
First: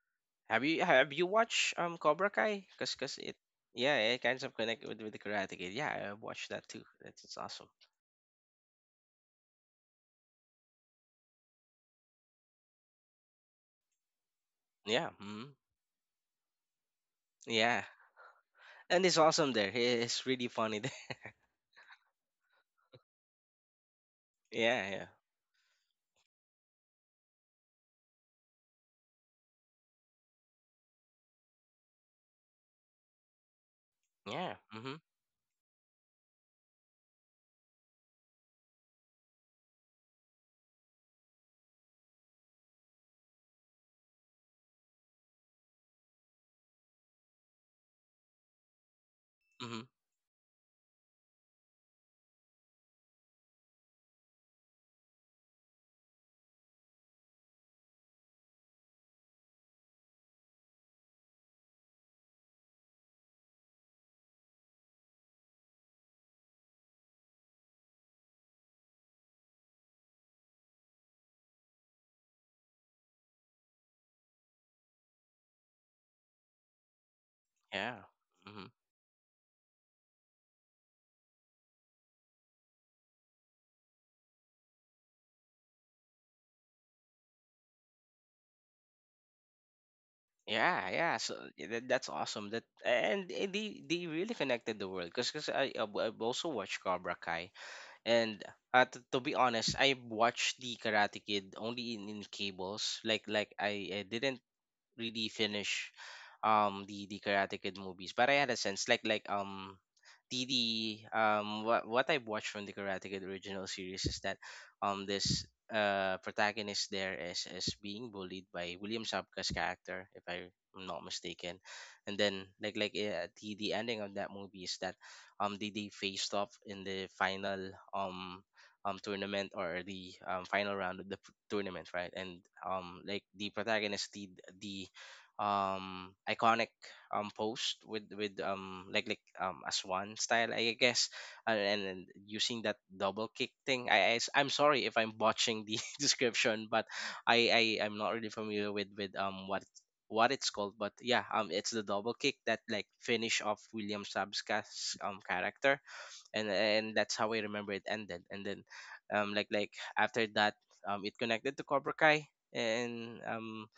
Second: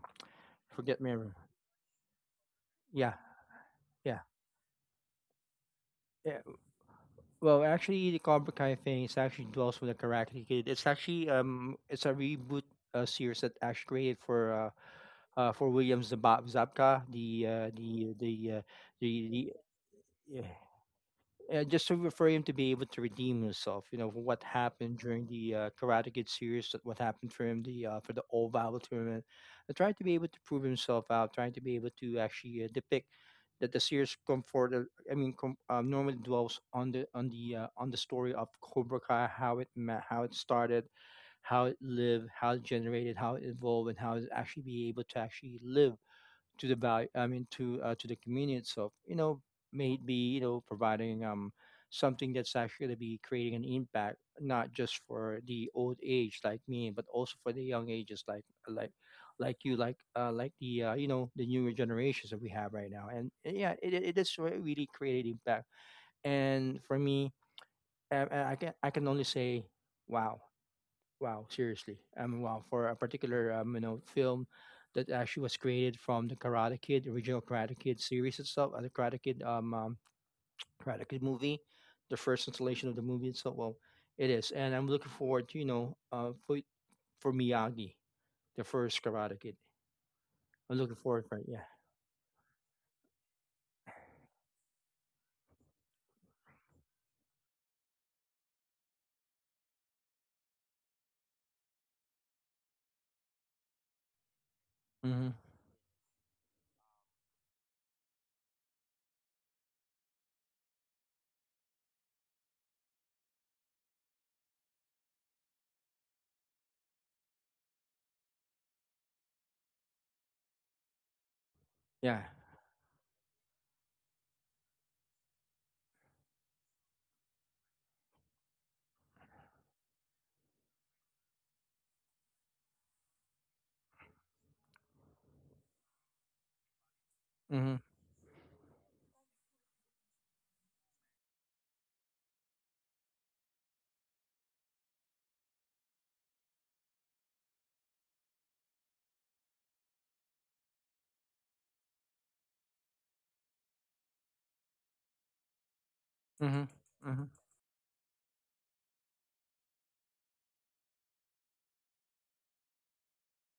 forget me,
Have you watched Cobra Kai? Cause
yeah,
cause it yeah
yeah,
it kinds of connect with the Karate Kid. Yeah, I
yeah.
watched that too. That's it's
Well,
awesome.
actually, the Cobra Kai thing is actually dwells with the Karate Kid. It's actually it's a reboot series that actually created
Yeah, mm,
for Williams Zabka, the uh,
yeah.
the the uh,
And it's
the
awesome there. It's
yeah.
really funny there. [laughs]
Just to refer him to be able to redeem himself, you know what
Yeah,
happened
yeah,
during the Karate Kid series, that what happened for him the for the Oval tournament. Trying to be able to prove himself out, trying to be able to actually depict that the series
yeah.
comfort.
Mhm.
Normally dwells on the on the on the story of Cobra Kai, how it how it started, how it lived, how it generated, how it evolved, and how it actually be able to actually live to the value I mean to the community itself you know
Hmm.
maybe you know providing something that's actually going to be creating an impact not just for the old age like me but also for the young ages like you like the you know the newer generations that we have right now and yeah it is really created impact and for me I can only say wow. Wow, seriously. Wow, for a particular you know film that actually was created from the Karate Kid
Yeah.
series
Hmm.
itself, the Karate Kid Karate Kid movie, the first installation of the movie itself. Well, it is, and I'm looking forward to you know for Miyagi, the first Karate Kid. I'm
Yeah,
looking
yeah.
forward for
So
it. Yeah.
yeah, that's awesome. They really connected the world because I've also watched Cobra Kai and to be honest, I watched the Karate Kid only in cables. I didn't really
Mm-hmm.
finish the Karate Kid movies, but I had a sense like the what I've watched from the Karate Kid original series is that this uh, protagonist there is being bullied by William Zabka's character if I'm not mistaken, and
Yeah.
then the ending of that movie is that they faced off in the final tournament or the final round of the tournament, right? And like the protagonist, the the iconic post
Mm-hmm.
with as one style, I guess. And then using that double kick thing. I am sorry if I'm botching the [laughs] description, but I'm not really familiar with what it's called, but yeah, it's the double kick that like finish off William Sabska's character, and
Mm-hmm.
that's how I
Mm-hmm.
remember it ended. And then after that it connected to Cobra Kai, and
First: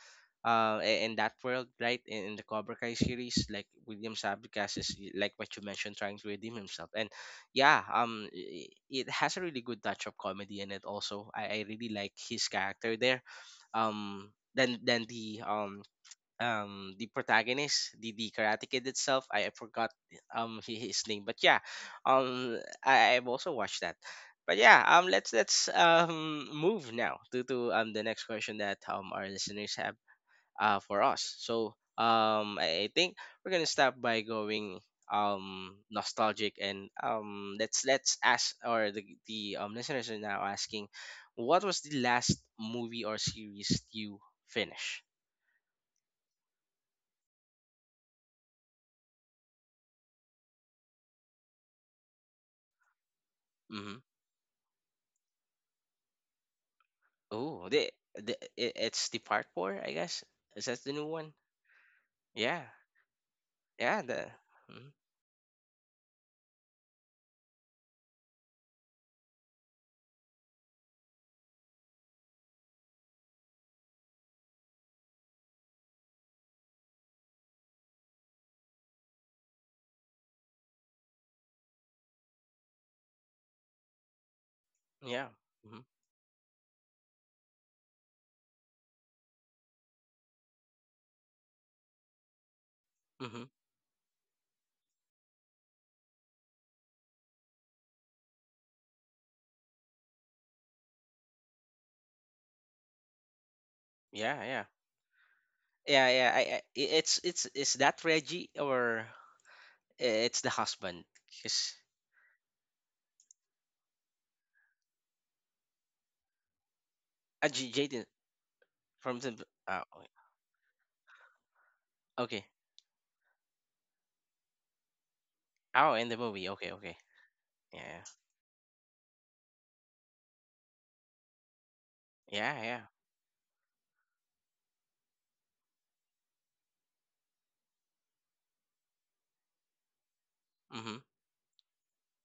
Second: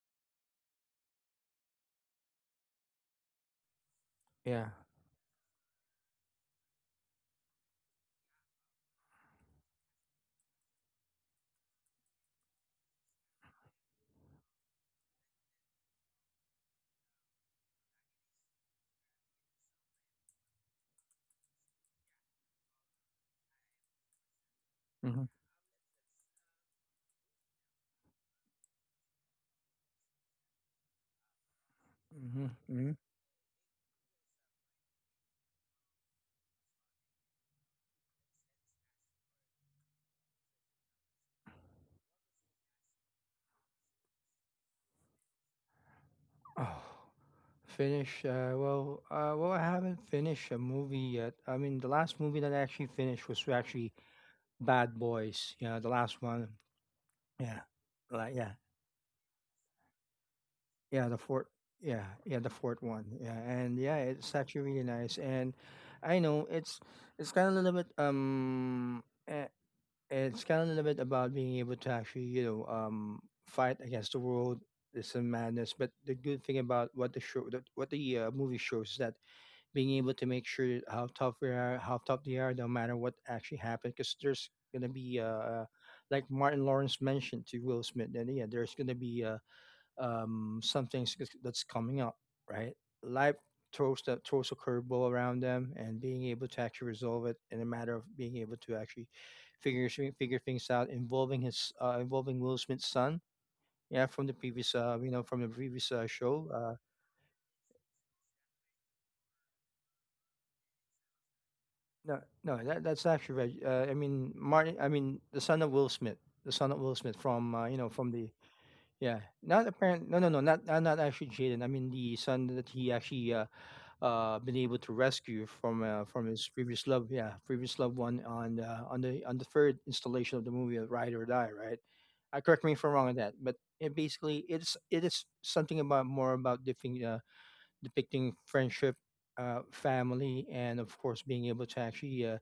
in that world, right? In the Cobra Kai series, like William
Yeah.
Sabicas is like what you mentioned, trying to redeem himself, and yeah, it has a really good touch of comedy in it. Also, I really like his character there. Than the protagonist, the Karate Kid itself. I forgot his name, but yeah, I've also watched that. But yeah,
Mm-hmm.
let's move now to the next question that our listeners have for us. So
Mm-hmm.
I
Mm-hmm.
think we're gonna start by going nostalgic, and let's ask, or the listeners are now asking, what was the last movie or series you finished?
Oh. Finish. Well, I haven't finished a movie yet. I mean, the last movie that I actually finished was
Mm-hmm.
actually Bad Boys. Yeah, the last one.
Oh,
Yeah,
the
like yeah,
it's the part four, I guess. Is that the new
yeah, the
one?
fourth. Yeah, yeah,
Yeah,
the fourth one. Yeah, and
yeah,
yeah, it's actually
mhm,
really nice. And I know it's kind of a little bit about being able to actually you know fight against the world. There's some madness, but the good thing about what the show, that what the movie shows is that being able to make sure how tough we are, how tough they are, no matter what actually happened. Because there's gonna be
yeah, hmm,
like Martin Lawrence mentioned to Will Smith, and yeah, there's gonna be some things that's coming up, right? Life
hmm,
throws that throws a curveball around them, and being able to actually resolve it in a matter of being able to actually figure things out involving his involving Will Smith's son. Yeah, from the
yeah, yeah,
previous, from the previous
yeah, yeah.
show,
It's is that Reggie or it's the husband?
no, no, that that's actually right. I mean, Martin. I mean, the son of Will Smith, the son of Will Smith from you know from
Jaden
the yeah,
from the.
not
Oh,
apparent. No, not actually Jaden. I mean, the son
okay.
that he actually been able to rescue
Oh, in
from
the
his
movie. Okay,
previous
okay.
love, yeah, previous loved
Yeah,
one on the third installation of the movie of Ride or Die, right? I correct me
yeah,
if I'm
yeah.
wrong on that, but it basically it is something about more about different depicting friendship, family, and of
Mhm.
course being able to actually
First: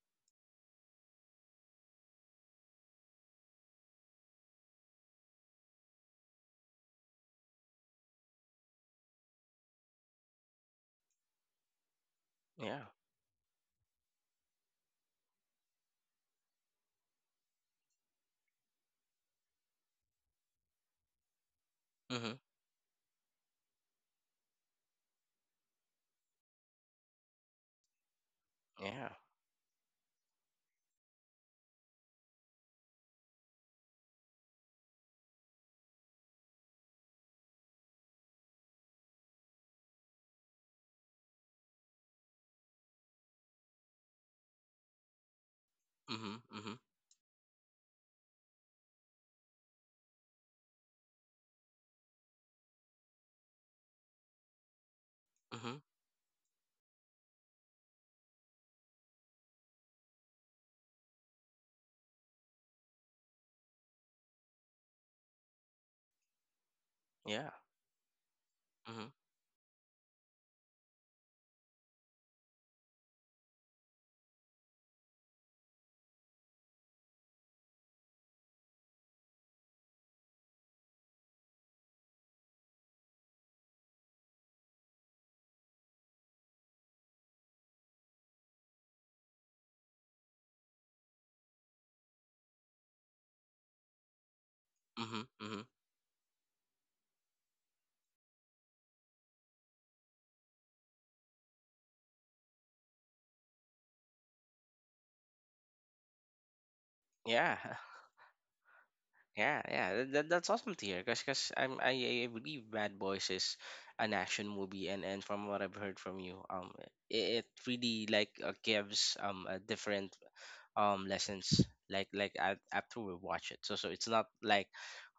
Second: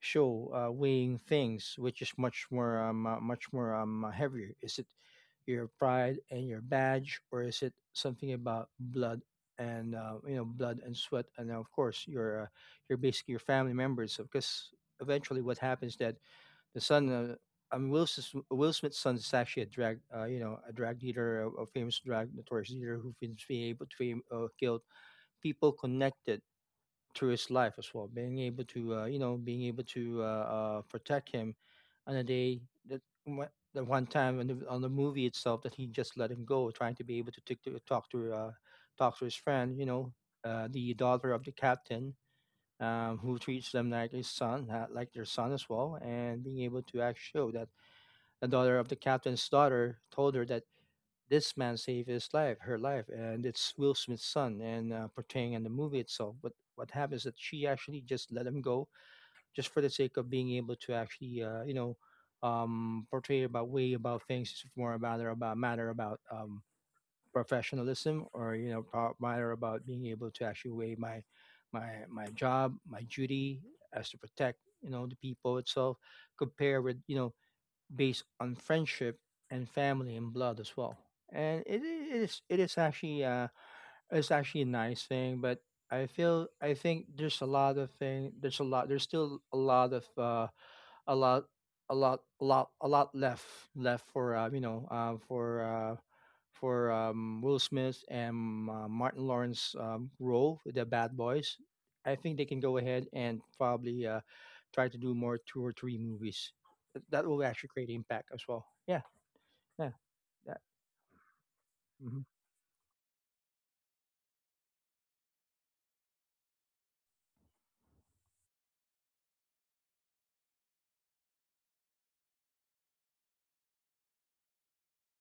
show weighing things, which is much more much more heavier. Is it your pride and your badge, or is it something about blood and you know blood and sweat, and of course
Yeah.
your basically your family members? Because eventually, what happens that the son. I mean, Will Smith's son is actually a drag, a drag dealer, a famous drag
Mhm.
notorious dealer who has been able to fame, killed people connected through his life as well, being able to
Yeah.
being able to protect him on a day that the one time on on the movie itself that he just let him go, trying to be able to, tick to talk to talk to his friend, you know, the daughter of the captain. Who treats them like his son, like their son as well, and
Mhm.
being
Mhm.
able to act show that the daughter of the captain's daughter told her that this man saved his life, her life, and it's Will Smith's son, and portraying in the
Mhm.
movie itself. But what happens is that she actually just let him go, just for the sake of being able to actually, portray about way about things. It's more about matter about
Yeah.
professionalism, or you know,
Mhm.
matter about being able to actually weigh my job, my duty as to protect you know the people itself, compare with you know based on friendship and family and blood as well. And it I- it is actually it's actually a nice thing, but I think there's a lot there's still a lot of a lot a lot a lot a lot left left for
Mhm. Mhm.
Will Smith and Martin Lawrence role with the Bad Boys. I think they can go ahead and probably try to do more two or three movies. That will
Yeah.
actually
[laughs]
create impact as well. Yeah,
Yeah,
yeah,
yeah, that- that's
that,
awesome to hear. Cause,
hmm,
I believe Bad Boys is an action movie, and from what I've heard from you, it really like gives a different lessons after we watch it, so so it's not like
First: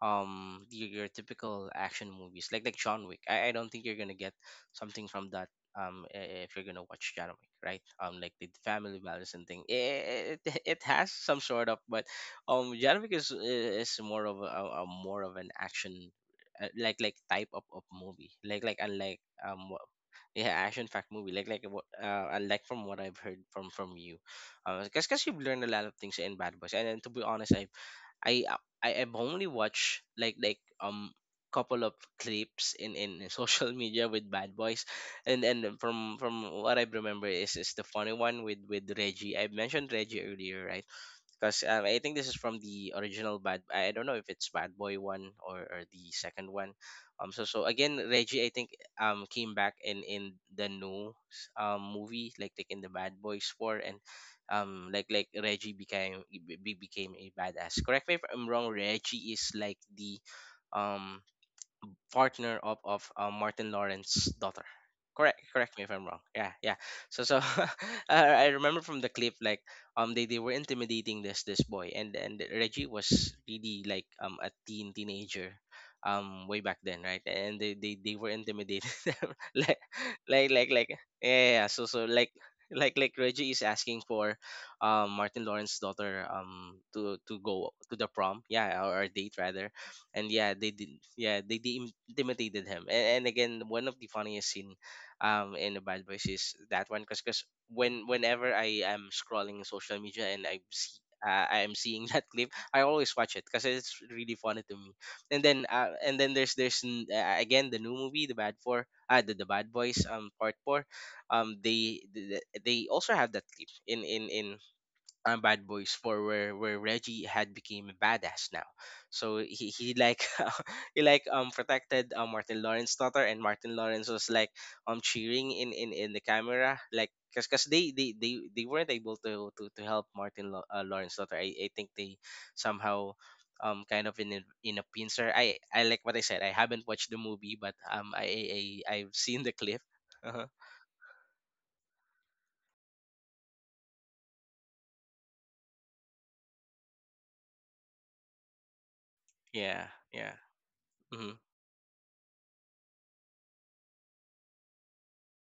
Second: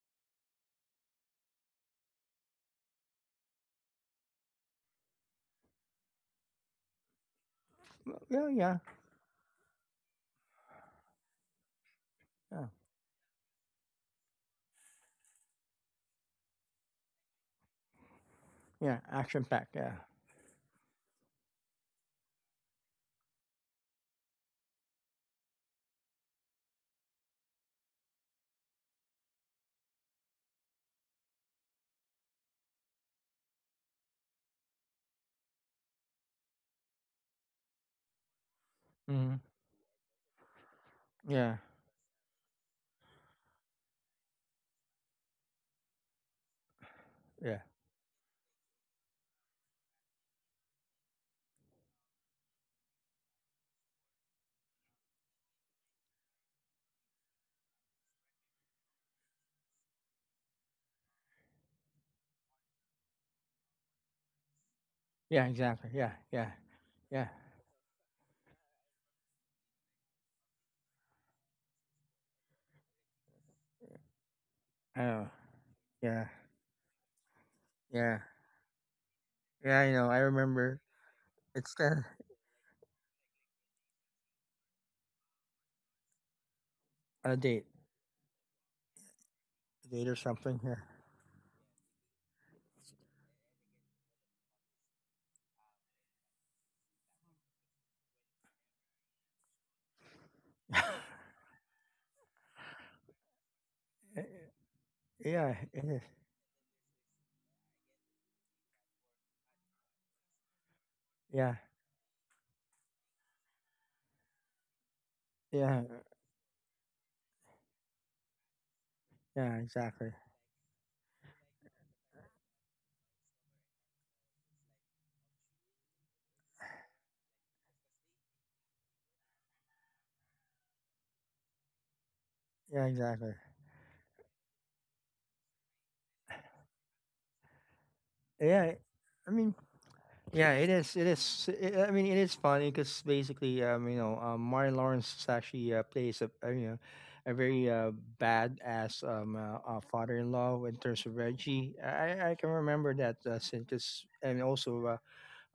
your typical action movies John Wick. I don't think you're gonna get something from that if you're gonna watch John Wick, right? Like
yeah,
the
yeah,
family balance and thing, it has some sort of, but
yeah,
John Wick is more of a, more of an action type of movie,
yeah.
unlike
Action
um
packed. Yeah,
yeah action fact movie what uh, and like from what I've heard from you, uh, because you've learned a lot of things in Bad Boys, and to be honest, i uh, I- I've only watched couple of clips in [laughs] social media with Bad Boys, and from what I remember is the funny one with
hmm,
Reggie. I mentioned Reggie earlier, right?
yeah,
Because I think this is from the original Bad. I don't know if it's Bad Boy one or the second one. So
yeah,
so again, Reggie, I think came back in the new movie, in the Bad Boys four, and Reggie became became a badass. Correct me if I'm wrong. Reggie is like the um partner of Martin Lawrence's daughter.
yeah.
Correct me if
Exactly.
I'm
Yeah,
wrong. Yeah,
yeah,
yeah. So
yeah.
so [laughs] I remember from the clip like they were intimidating this boy, and Reggie was really like a
Oh,
teenager
yeah,
way back then, right? And they
yeah.
were intimidating [laughs] them like,
Yeah, I know. I
like like
remember.
like yeah, yeah, yeah.
It's
So so
there
like, Reggie is asking for Martin Lawrence's daughter to
on
go to the prom, yeah, or date rather.
a date or
And yeah,
something.
they
Yeah.
did. Yeah, they intimidated him, and again one of the funniest scene in the Bad Boys is that one, because whenever I am scrolling social media and I see I am seeing [laughs] that clip. I always watch it because it's really funny to me.
[laughs] Yeah. It is.
And then there's again the new movie, the Bad Four, the Bad Boys, Part Four.
Yeah.
Um, they they, they also have that clip in Bad
Yeah.
Boys Four, where Reggie had became a badass now. So
Yeah.
he
Exactly.
like [laughs] he like protected Martin Lawrence's daughter, and Martin Lawrence was like cheering in the camera, like because cause they weren't able to help Martin Lawrence's daughter. I think they
Yeah.
somehow.
Exactly.
Kind of in a pincer. I like what I said. I haven't watched the movie, but
Yeah.
I've
I
seen the
mean.
clip. [laughs] Uh-huh.
Yeah. It is. It is. I mean, it is funny because basically, Martin Lawrence is actually plays a, you know, a very badass
Yeah, yeah.
father-in-law in terms of
Mhm.
Reggie. I can remember that since and also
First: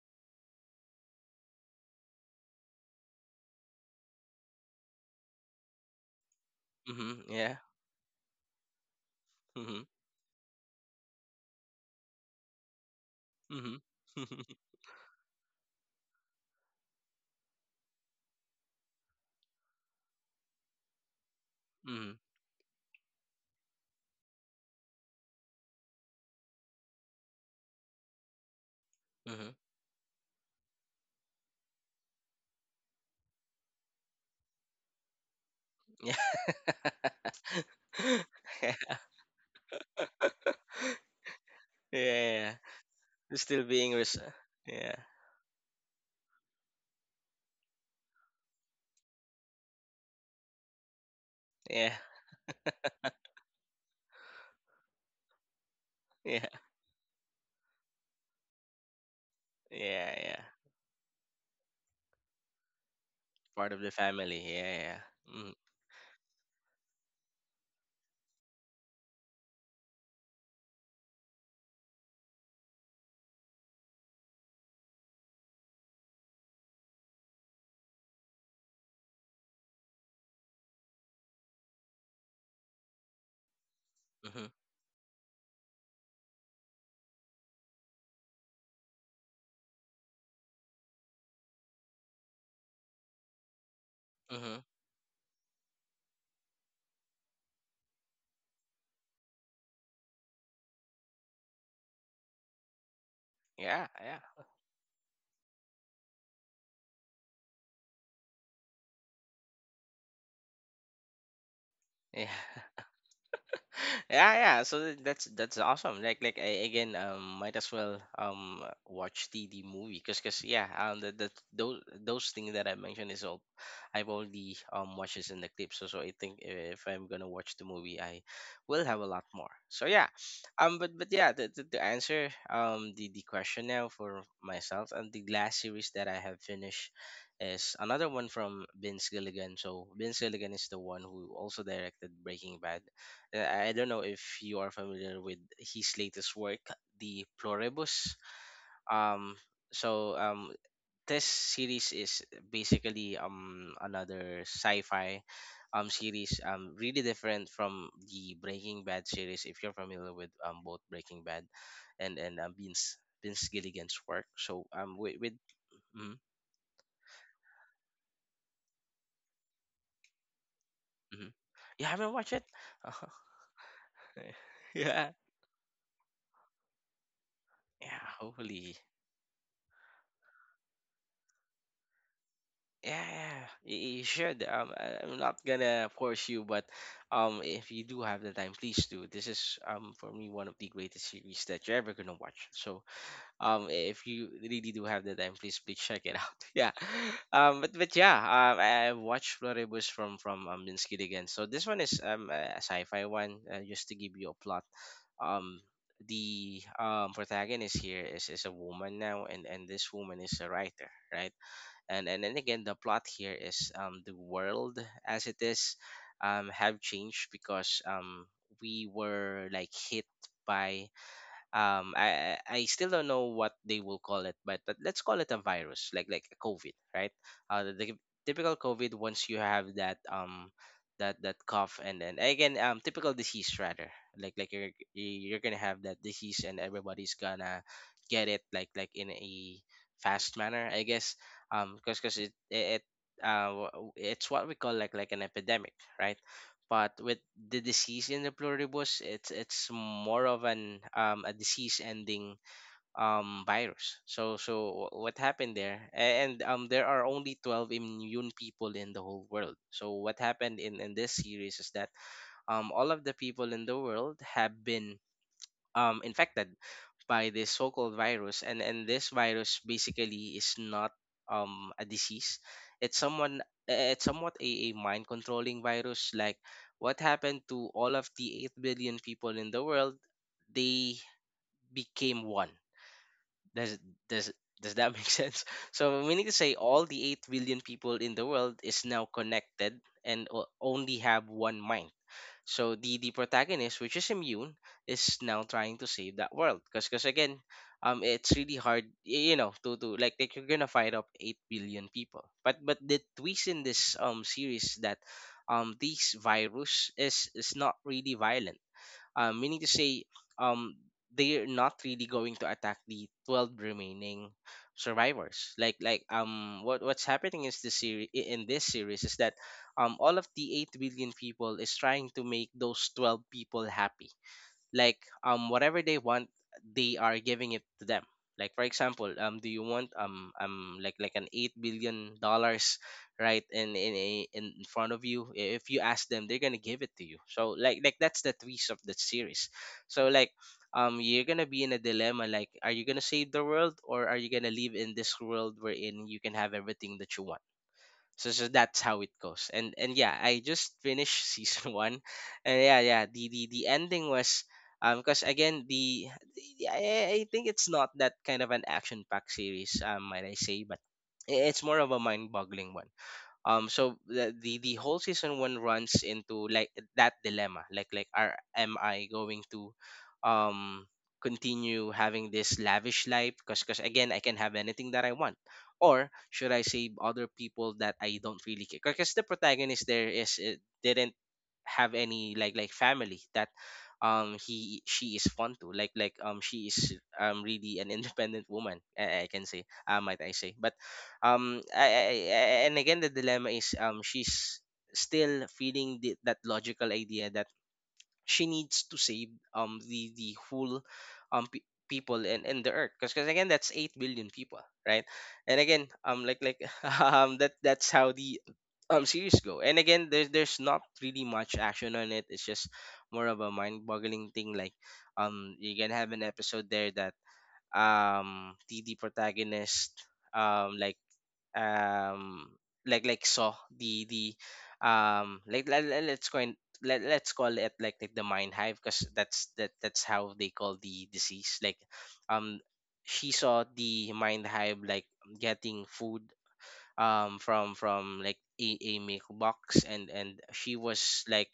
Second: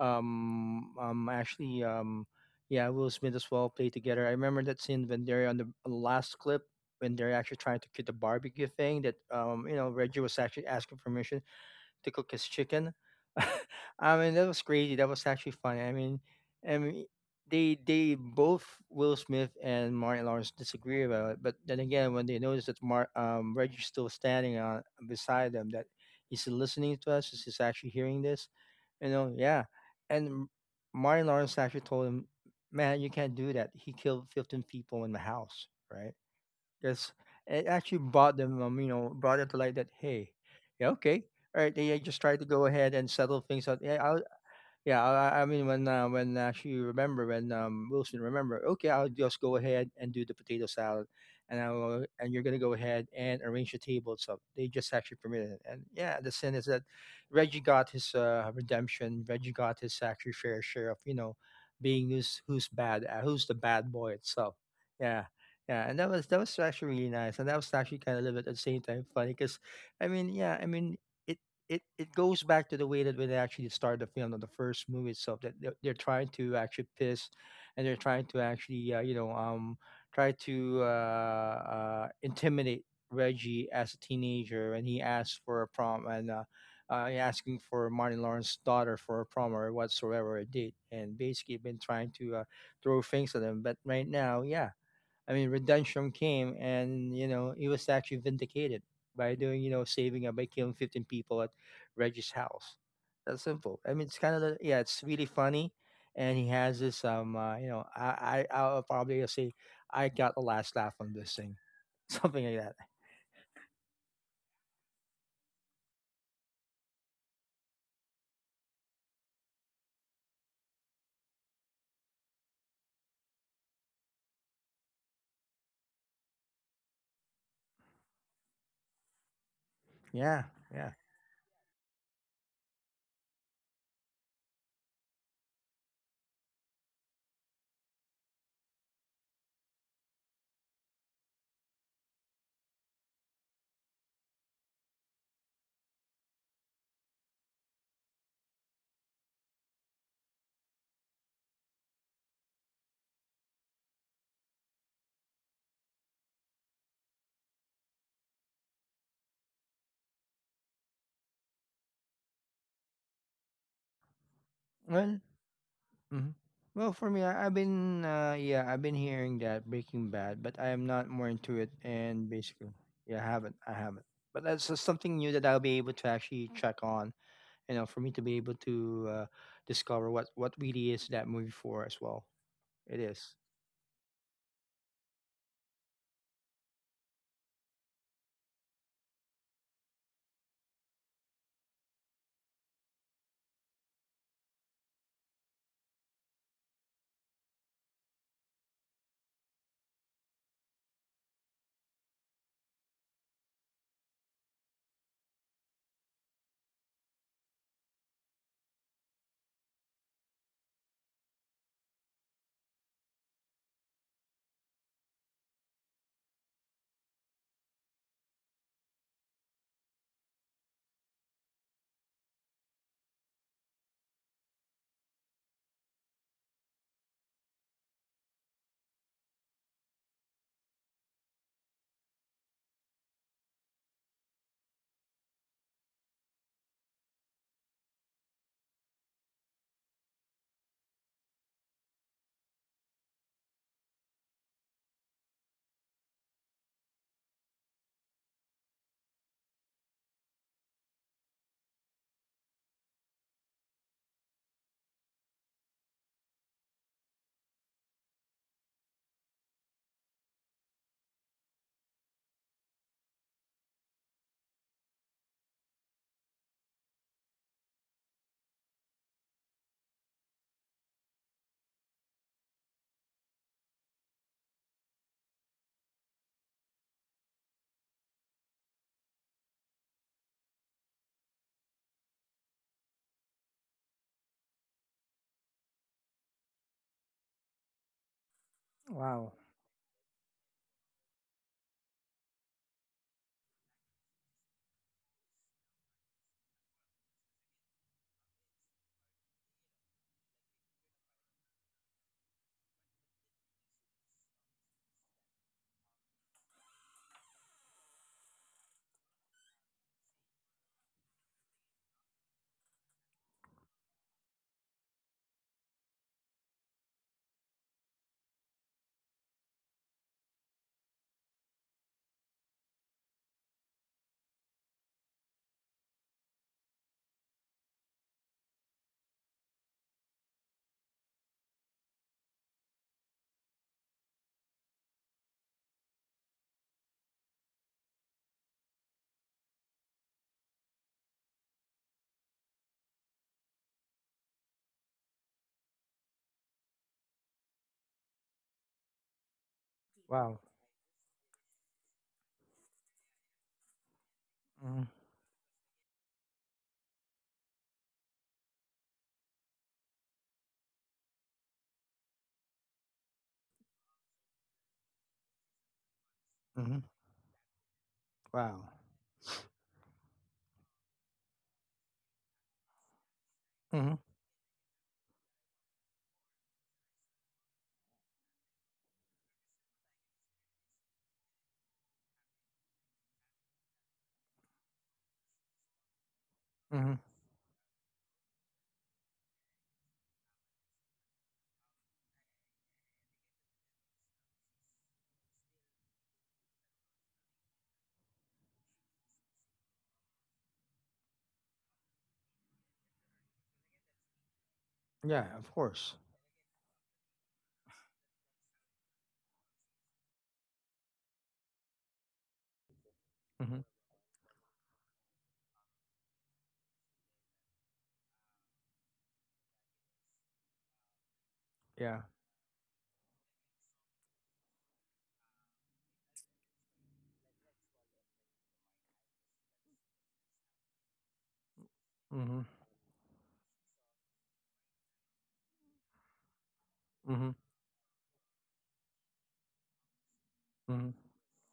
Um, um, actually, um, yeah, Will Smith as well played together. I remember that scene when they're on the last clip when
Mhm.
they're
Yeah.
actually trying to get the barbecue thing that you
Mhm.
know Reggie was actually asking permission to cook his chicken.
Mhm.
[laughs] I mean, that was
[laughs]
crazy. That was actually funny. I mean, they both Will Smith and Martin Lawrence disagree about it, but then again,
Mhm,
when they notice that Reggie's still standing on beside them, that he's listening to us, he's actually hearing this, you know,
mhm.
yeah. And Martin Lawrence actually told him, "Man, you can't do that. He killed 15 people in the house, right?"
Yeah.
Because it
[laughs]
actually brought them,
Yeah.
brought it to light that hey, yeah, okay, all right, yeah, yeah,
Yeah.
just try to
Yeah.
go ahead and settle
Still
things out.
being
Yeah, I'll
yeah.
yeah, I mean when actually remember when Wilson remember, okay, I'll just go ahead and do the potato salad, and I
Yeah.
will, and you're gonna go ahead and arrange the table. So they just actually permitted it, and yeah, the
Yeah.
sin is that Reggie got his redemption. Reggie got his
Yeah,
actually
yeah.
fair share of you know being who's bad, who's the
Part of
bad
the
boy
family.
itself.
Yeah, yeah, yeah.
Yeah,
Mm-hmm.
yeah, and that was actually really nice, and that was actually kind of a little bit at the same time funny because I mean, yeah, I mean. It, it it goes back to the way that when they actually started the film on the first movie itself that they're trying to actually piss and they're trying to actually try to intimidate Reggie as a
Mm-hmm.
teenager and he asks for a prom and asking for Martin Lawrence's daughter for a prom or whatsoever it did and basically been trying to throw things at him but right now
Mm-hmm.
yeah, I mean, redemption came, and you know, he was actually vindicated by doing, you know, saving up by killing 15 people at Reggie's house. That's simple.
Yeah,
I mean, it's
yeah.
kind of the yeah, it's really funny, and he has this you know, I'll probably say I got the last laugh on this thing, [laughs]
Yeah.
something like that.
Yeah, yeah, so that's awesome. I, again, might as well watch the movie because cause yeah, the those things that I mentioned is all I've already watched this in the clip. So so I think if I'm gonna watch the movie, I will have a lot more. So yeah,
Yeah, yeah.
but yeah, the, the answer the question now for myself and the last series that I have finished is another one from Vince Gilligan. So Vince Gilligan is the one who also directed Breaking Bad. Uh, I don't know if you are familiar with his latest work, The Pluribus. Um, so this series is basically another sci-fi series, really different from the Breaking Bad series, if you're familiar with both Breaking Bad and Vince Gilligan's work. So
Well,
with mm-hmm,
mhm. Well, for me, I've been yeah, I've been hearing that Breaking Bad, but I am not more
mm-hmm.
into it.
You haven't
And
watched it? [laughs]
basically, yeah, I haven't. But that's just
Yeah,
something new that I'll be able to actually check on. You know, for
yeah,
me to be able to
hopefully.
discover what really is that movie for as well. It is.
Yeah, y- you should. I- I'm not gonna force you, but if you do have the time, please do. This is for me one of the greatest series that you're ever gonna watch. So if you really do have the time, please please check it out. [laughs] I watched Floribus from Minsky again. So this one is a sci-fi one. Just to give you a plot, um. the protagonist here is a woman now, and this woman is a writer, right? Then again, the plot here is the world as it is have changed because we were like hit by I still don't know what they will call it, but let's call it a virus, like a COVID, right? The typical COVID. Once you have that that cough, and then again, typical disease rather, like you're gonna have that disease, and everybody's gonna get it like in a fast manner, I guess, because it's what we call like an epidemic, right? But with the disease in the Pluribus, it's more of an a disease ending virus. So what happened there? A- and There are only 12 immune people in the whole world. So what happened in this series is that all of the people in the world have been infected by this so-called virus, and this virus basically is not a disease. It's someone— it's somewhat a mind controlling virus. Like, what happened to all of the 8 billion people in the world, they became one. does does does that make [laughs] sense? So meaning to say, all the 8 billion people in the world is now
Wow.
connected and only have one mind. So the protagonist, which is immune, is now trying to save that world. Cause again, it's really hard, you know, to like you're gonna fight up 8 billion people. But the twist in this series is that this virus is not really violent. Meaning to say, um, they're not really going to attack the 12 remaining survivors. What what's happening is this series in this series is that all of the 8 billion people is trying to make those 12 people happy. Like, whatever they want, they are giving it to them. Like, for example, do you want like an 8 billion dollars right in a in front of you? If you ask them, they're gonna give it to you. So like, that's the twist of the series. So like, you're gonna be in a dilemma. Like, are you gonna save the world, or are you gonna live in this world wherein you can have everything that you want? So that's how it goes. And yeah,
Wow.
I just finished [laughs] season one, and yeah, yeah. The ending was
Mm-hmm.
because again, I think it's not that kind of an action packed series, might I say, but it's more of a mind boggling one. So the whole season one runs into like
Mm-hmm.
that dilemma. Like are
Wow.
am I going to um continue having this lavish life, because
Mm-hmm.
again, I can have anything that I want? Or should I save other people that I don't really care, because the protagonist there is— it didn't have any like family that he she is fond to. She
Mm-hmm.
is really an [laughs] independent woman, I can say, might I say. But I— and again, the dilemma is, she's still feeding that logical idea that she needs to save the whole people and the earth, because again, that's 8 billion people, right?
Yeah, of
And again,
course.
[laughs] that that's how the series go. And again, there's not really much action on it. It's just more of a
Mm-hmm.
mind-boggling thing. Like, you can have an episode there that the protagonist um like
Yeah.
um like saw the let's go in, let's call it like the mind hive, because that's how they call the disease. Like,
Mm-hmm.
um she saw the mind hive like getting food
Mm-hmm.
from like a milk box, and she
Mm-hmm.
was like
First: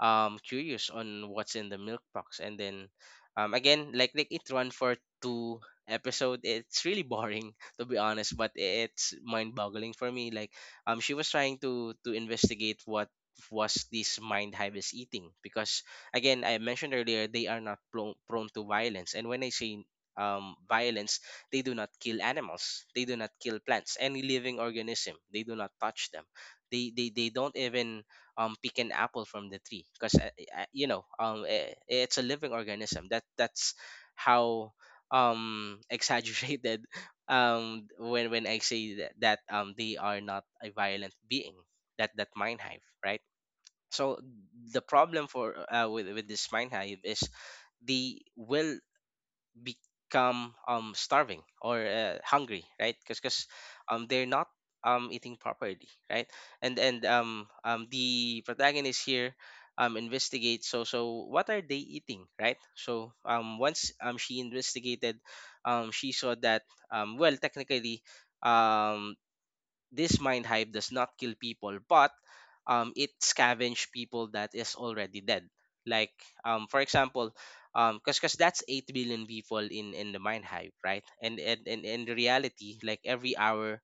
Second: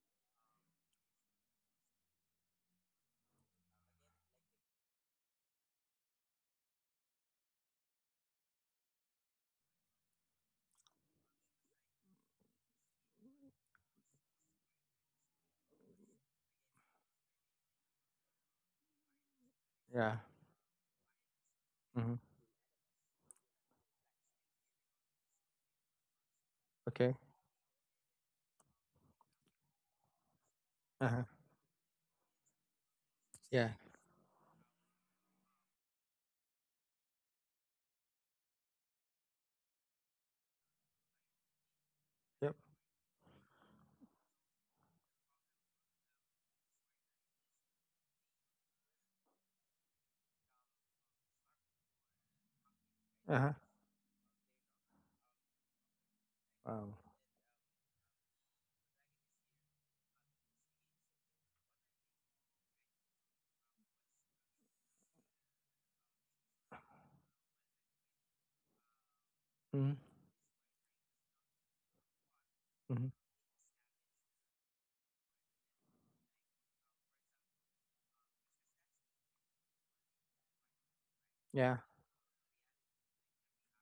curious on what's in the milk box. And then again, it run for two episode. It's really boring [laughs] to be honest, but it's mind boggling for me. Like, she was trying to investigate what was this mind hive is eating, because again, I mentioned earlier, they are not prone to violence. And when I say
Yeah.
violence, they do not
Mm-hmm.
kill animals, they do not kill plants, any living organism, they do not touch them.
Okay.
They don't even pick an apple from the tree, because you know,
Uh huh.
I it's a living organism.
Yeah.
That's how [laughs] exaggerated when I say that they are not a violent being, that
Yep.
mind hive, right? So the problem for with this mind hive is, they will become starving or hungry, right?
Uh
Because
huh.
they're not eating properly, right? And the protagonist here investigates. So what are they eating, right? So once she investigated, she saw that, well, technically, um
Wow.
this mind hive does not kill people, but it
Hmm.
scavenge people that is already dead. Like, for example, cause that's 8 billion people in the mind hive, right? And
Yeah,
and in reality, like every hour,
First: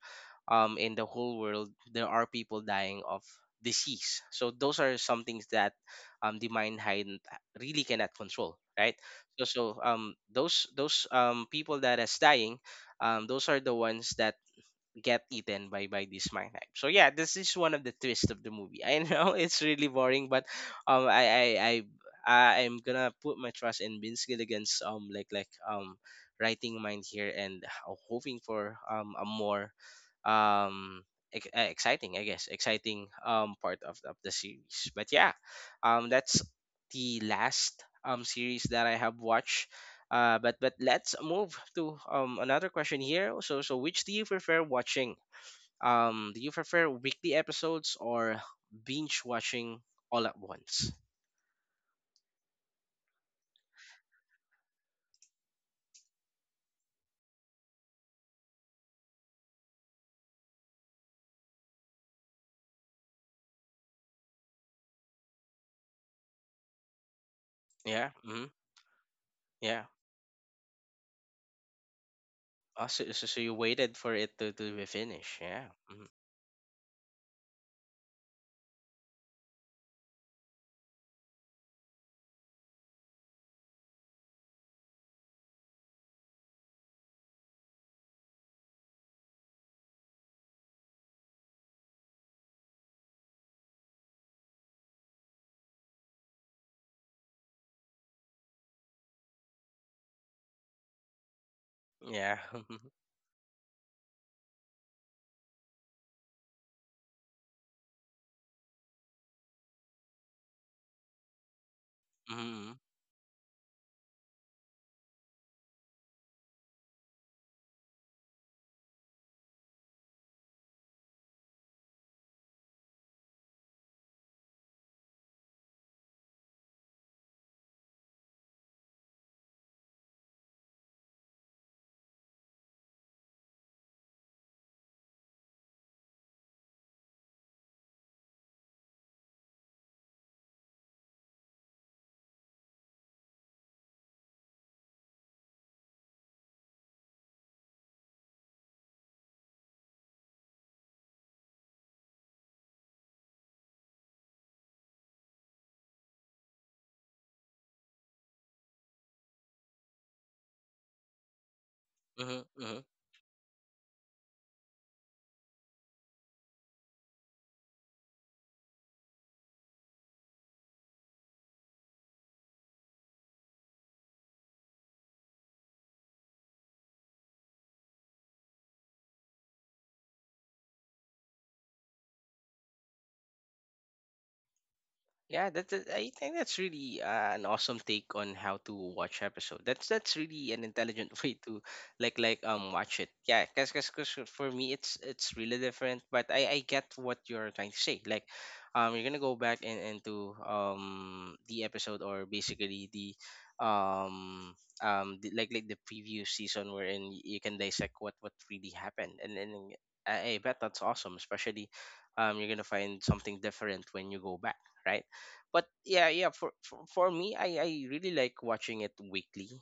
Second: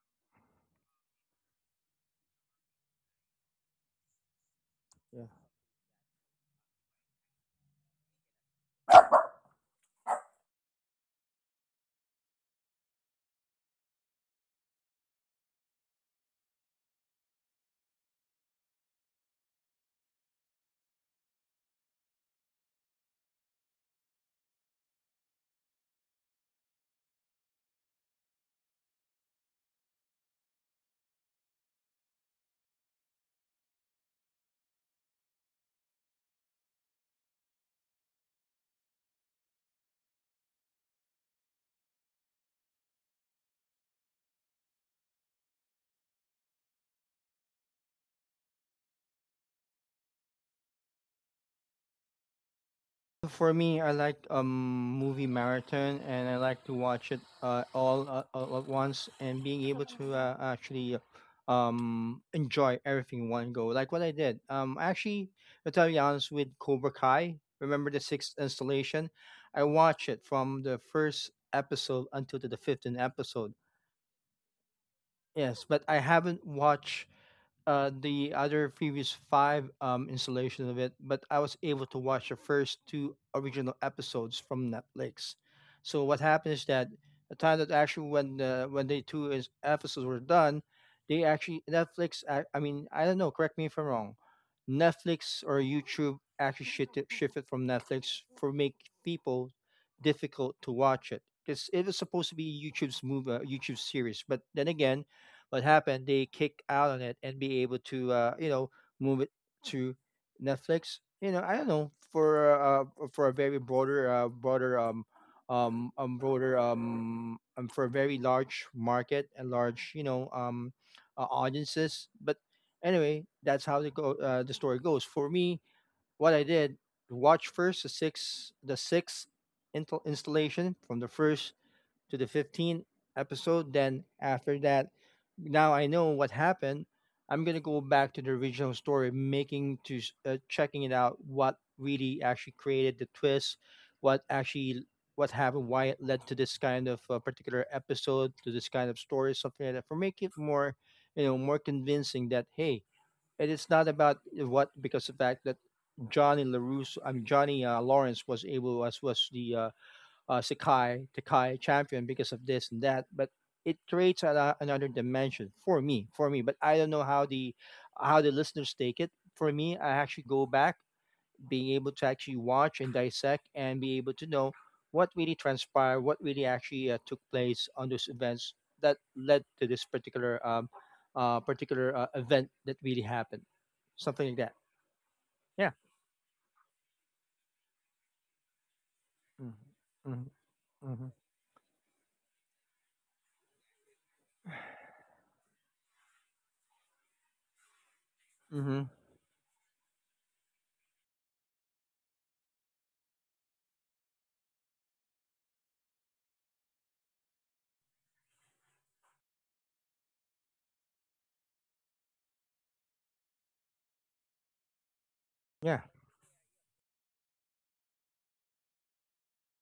in the whole world, there are people dying of disease. So those are some
yeah.
things that the mind hive really cannot control, right? So those people that is dying, those are the ones that get eaten by this magnet. So yeah, this is one of the twists of the movie. I know [laughs] it's really boring, but um, I I I I'm gonna put my trust in Vince Gilligan's writing mind here, and hoping for a more um exciting, I guess, exciting part of the series. But yeah, that's the last series that I have watched. But but let's move to another question here. So which do you prefer watching? Do you prefer weekly episodes or binge watching all at once?
For me, I like movie marathon, and I like to watch it all at once, and being able to actually enjoy everything in one go. Like what I did. Actually, to tell you honest, with Cobra Kai, remember the
Yeah.
sixth
Hmm.
installation? I
Yeah.
watched it from the first episode until to the
Oh,
15th
so, so so you
episode.
waited for it to be finished.
Yes,
Yeah.
but I
Hmm.
haven't watched the other previous five installations of it, but I was able to watch the first two original episodes from Netflix. So what happened is that the time that actually when when the two is, episodes were done, they actually Netflix. I mean, I don't know. Correct me if I'm wrong. Netflix or YouTube actually shifted from Netflix for make people difficult to watch it because it was supposed to
Yeah.
be YouTube's move YouTube series, but then again what happened they kick out on it and be able to you know move it to Netflix, you know I don't know
[laughs] Hmm.
for a very broader broader broader for a very large market and large you know audiences but anyway that's how the go the story goes for me what I did watch first the sixth intel installation from the first to the 15th episode. Then after that, now I know what happened. I'm gonna go back to the original story, making to checking it out. What really actually created the twist? What actually what happened? Why it led to this kind of particular episode, to this kind of story, something like that, for make it more, you know, more convincing that hey, it is not about what because the fact that Johnny Larusso, I mean Johnny Lawrence was able as was the Sekai, Takai champion because of this
Hmm.
and that. But it creates a, another dimension for me, for me. But I don't know how the listeners take it. For me, I actually go back, being able to actually watch and dissect and be able to know what really transpired, what really actually took place on those events that led to this particular particular event that really happened, something like that.
Yeah, that's
Yeah.
a— I think that's really an awesome take on how to watch episode. That's
Mm-hmm.
really an
Mm-hmm.
intelligent [laughs] way to watch it. Yeah, 'cause for me it's really different, but I get what you're trying to say. Like,
Mm-hmm.
you're gonna go back and into the episode, or basically the um the previous season, wherein you can dissect what really happened. And then I bet that's awesome, especially you're gonna find something different when you go back, right? But
Yeah.
yeah, yeah, for me, I really like watching it weekly.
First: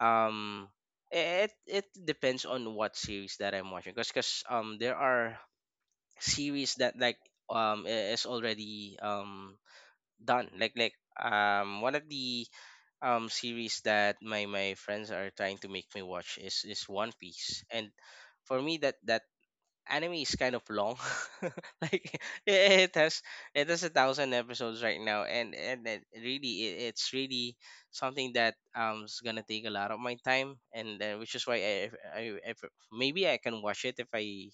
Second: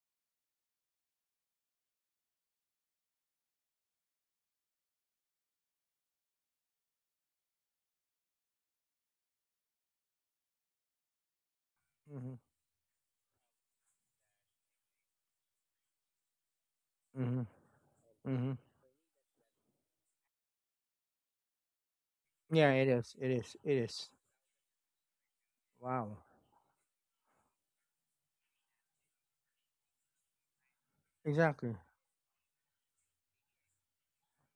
Um it it depends on what series that I'm watching, because there are series that is already done, one of
Mm-hmm.
the series that my friends are trying to make me watch is One
Mm-hmm.
Piece. And for me, that anime is kind of long [laughs] like,
Yeah, it
it
is.
has—
It is.
it
It
has a
is.
thousand episodes right now, and it
Wow.
really— it's really something that is gonna take a lot of my time. And which is why
Exactly.
I, I I- maybe I can watch it if I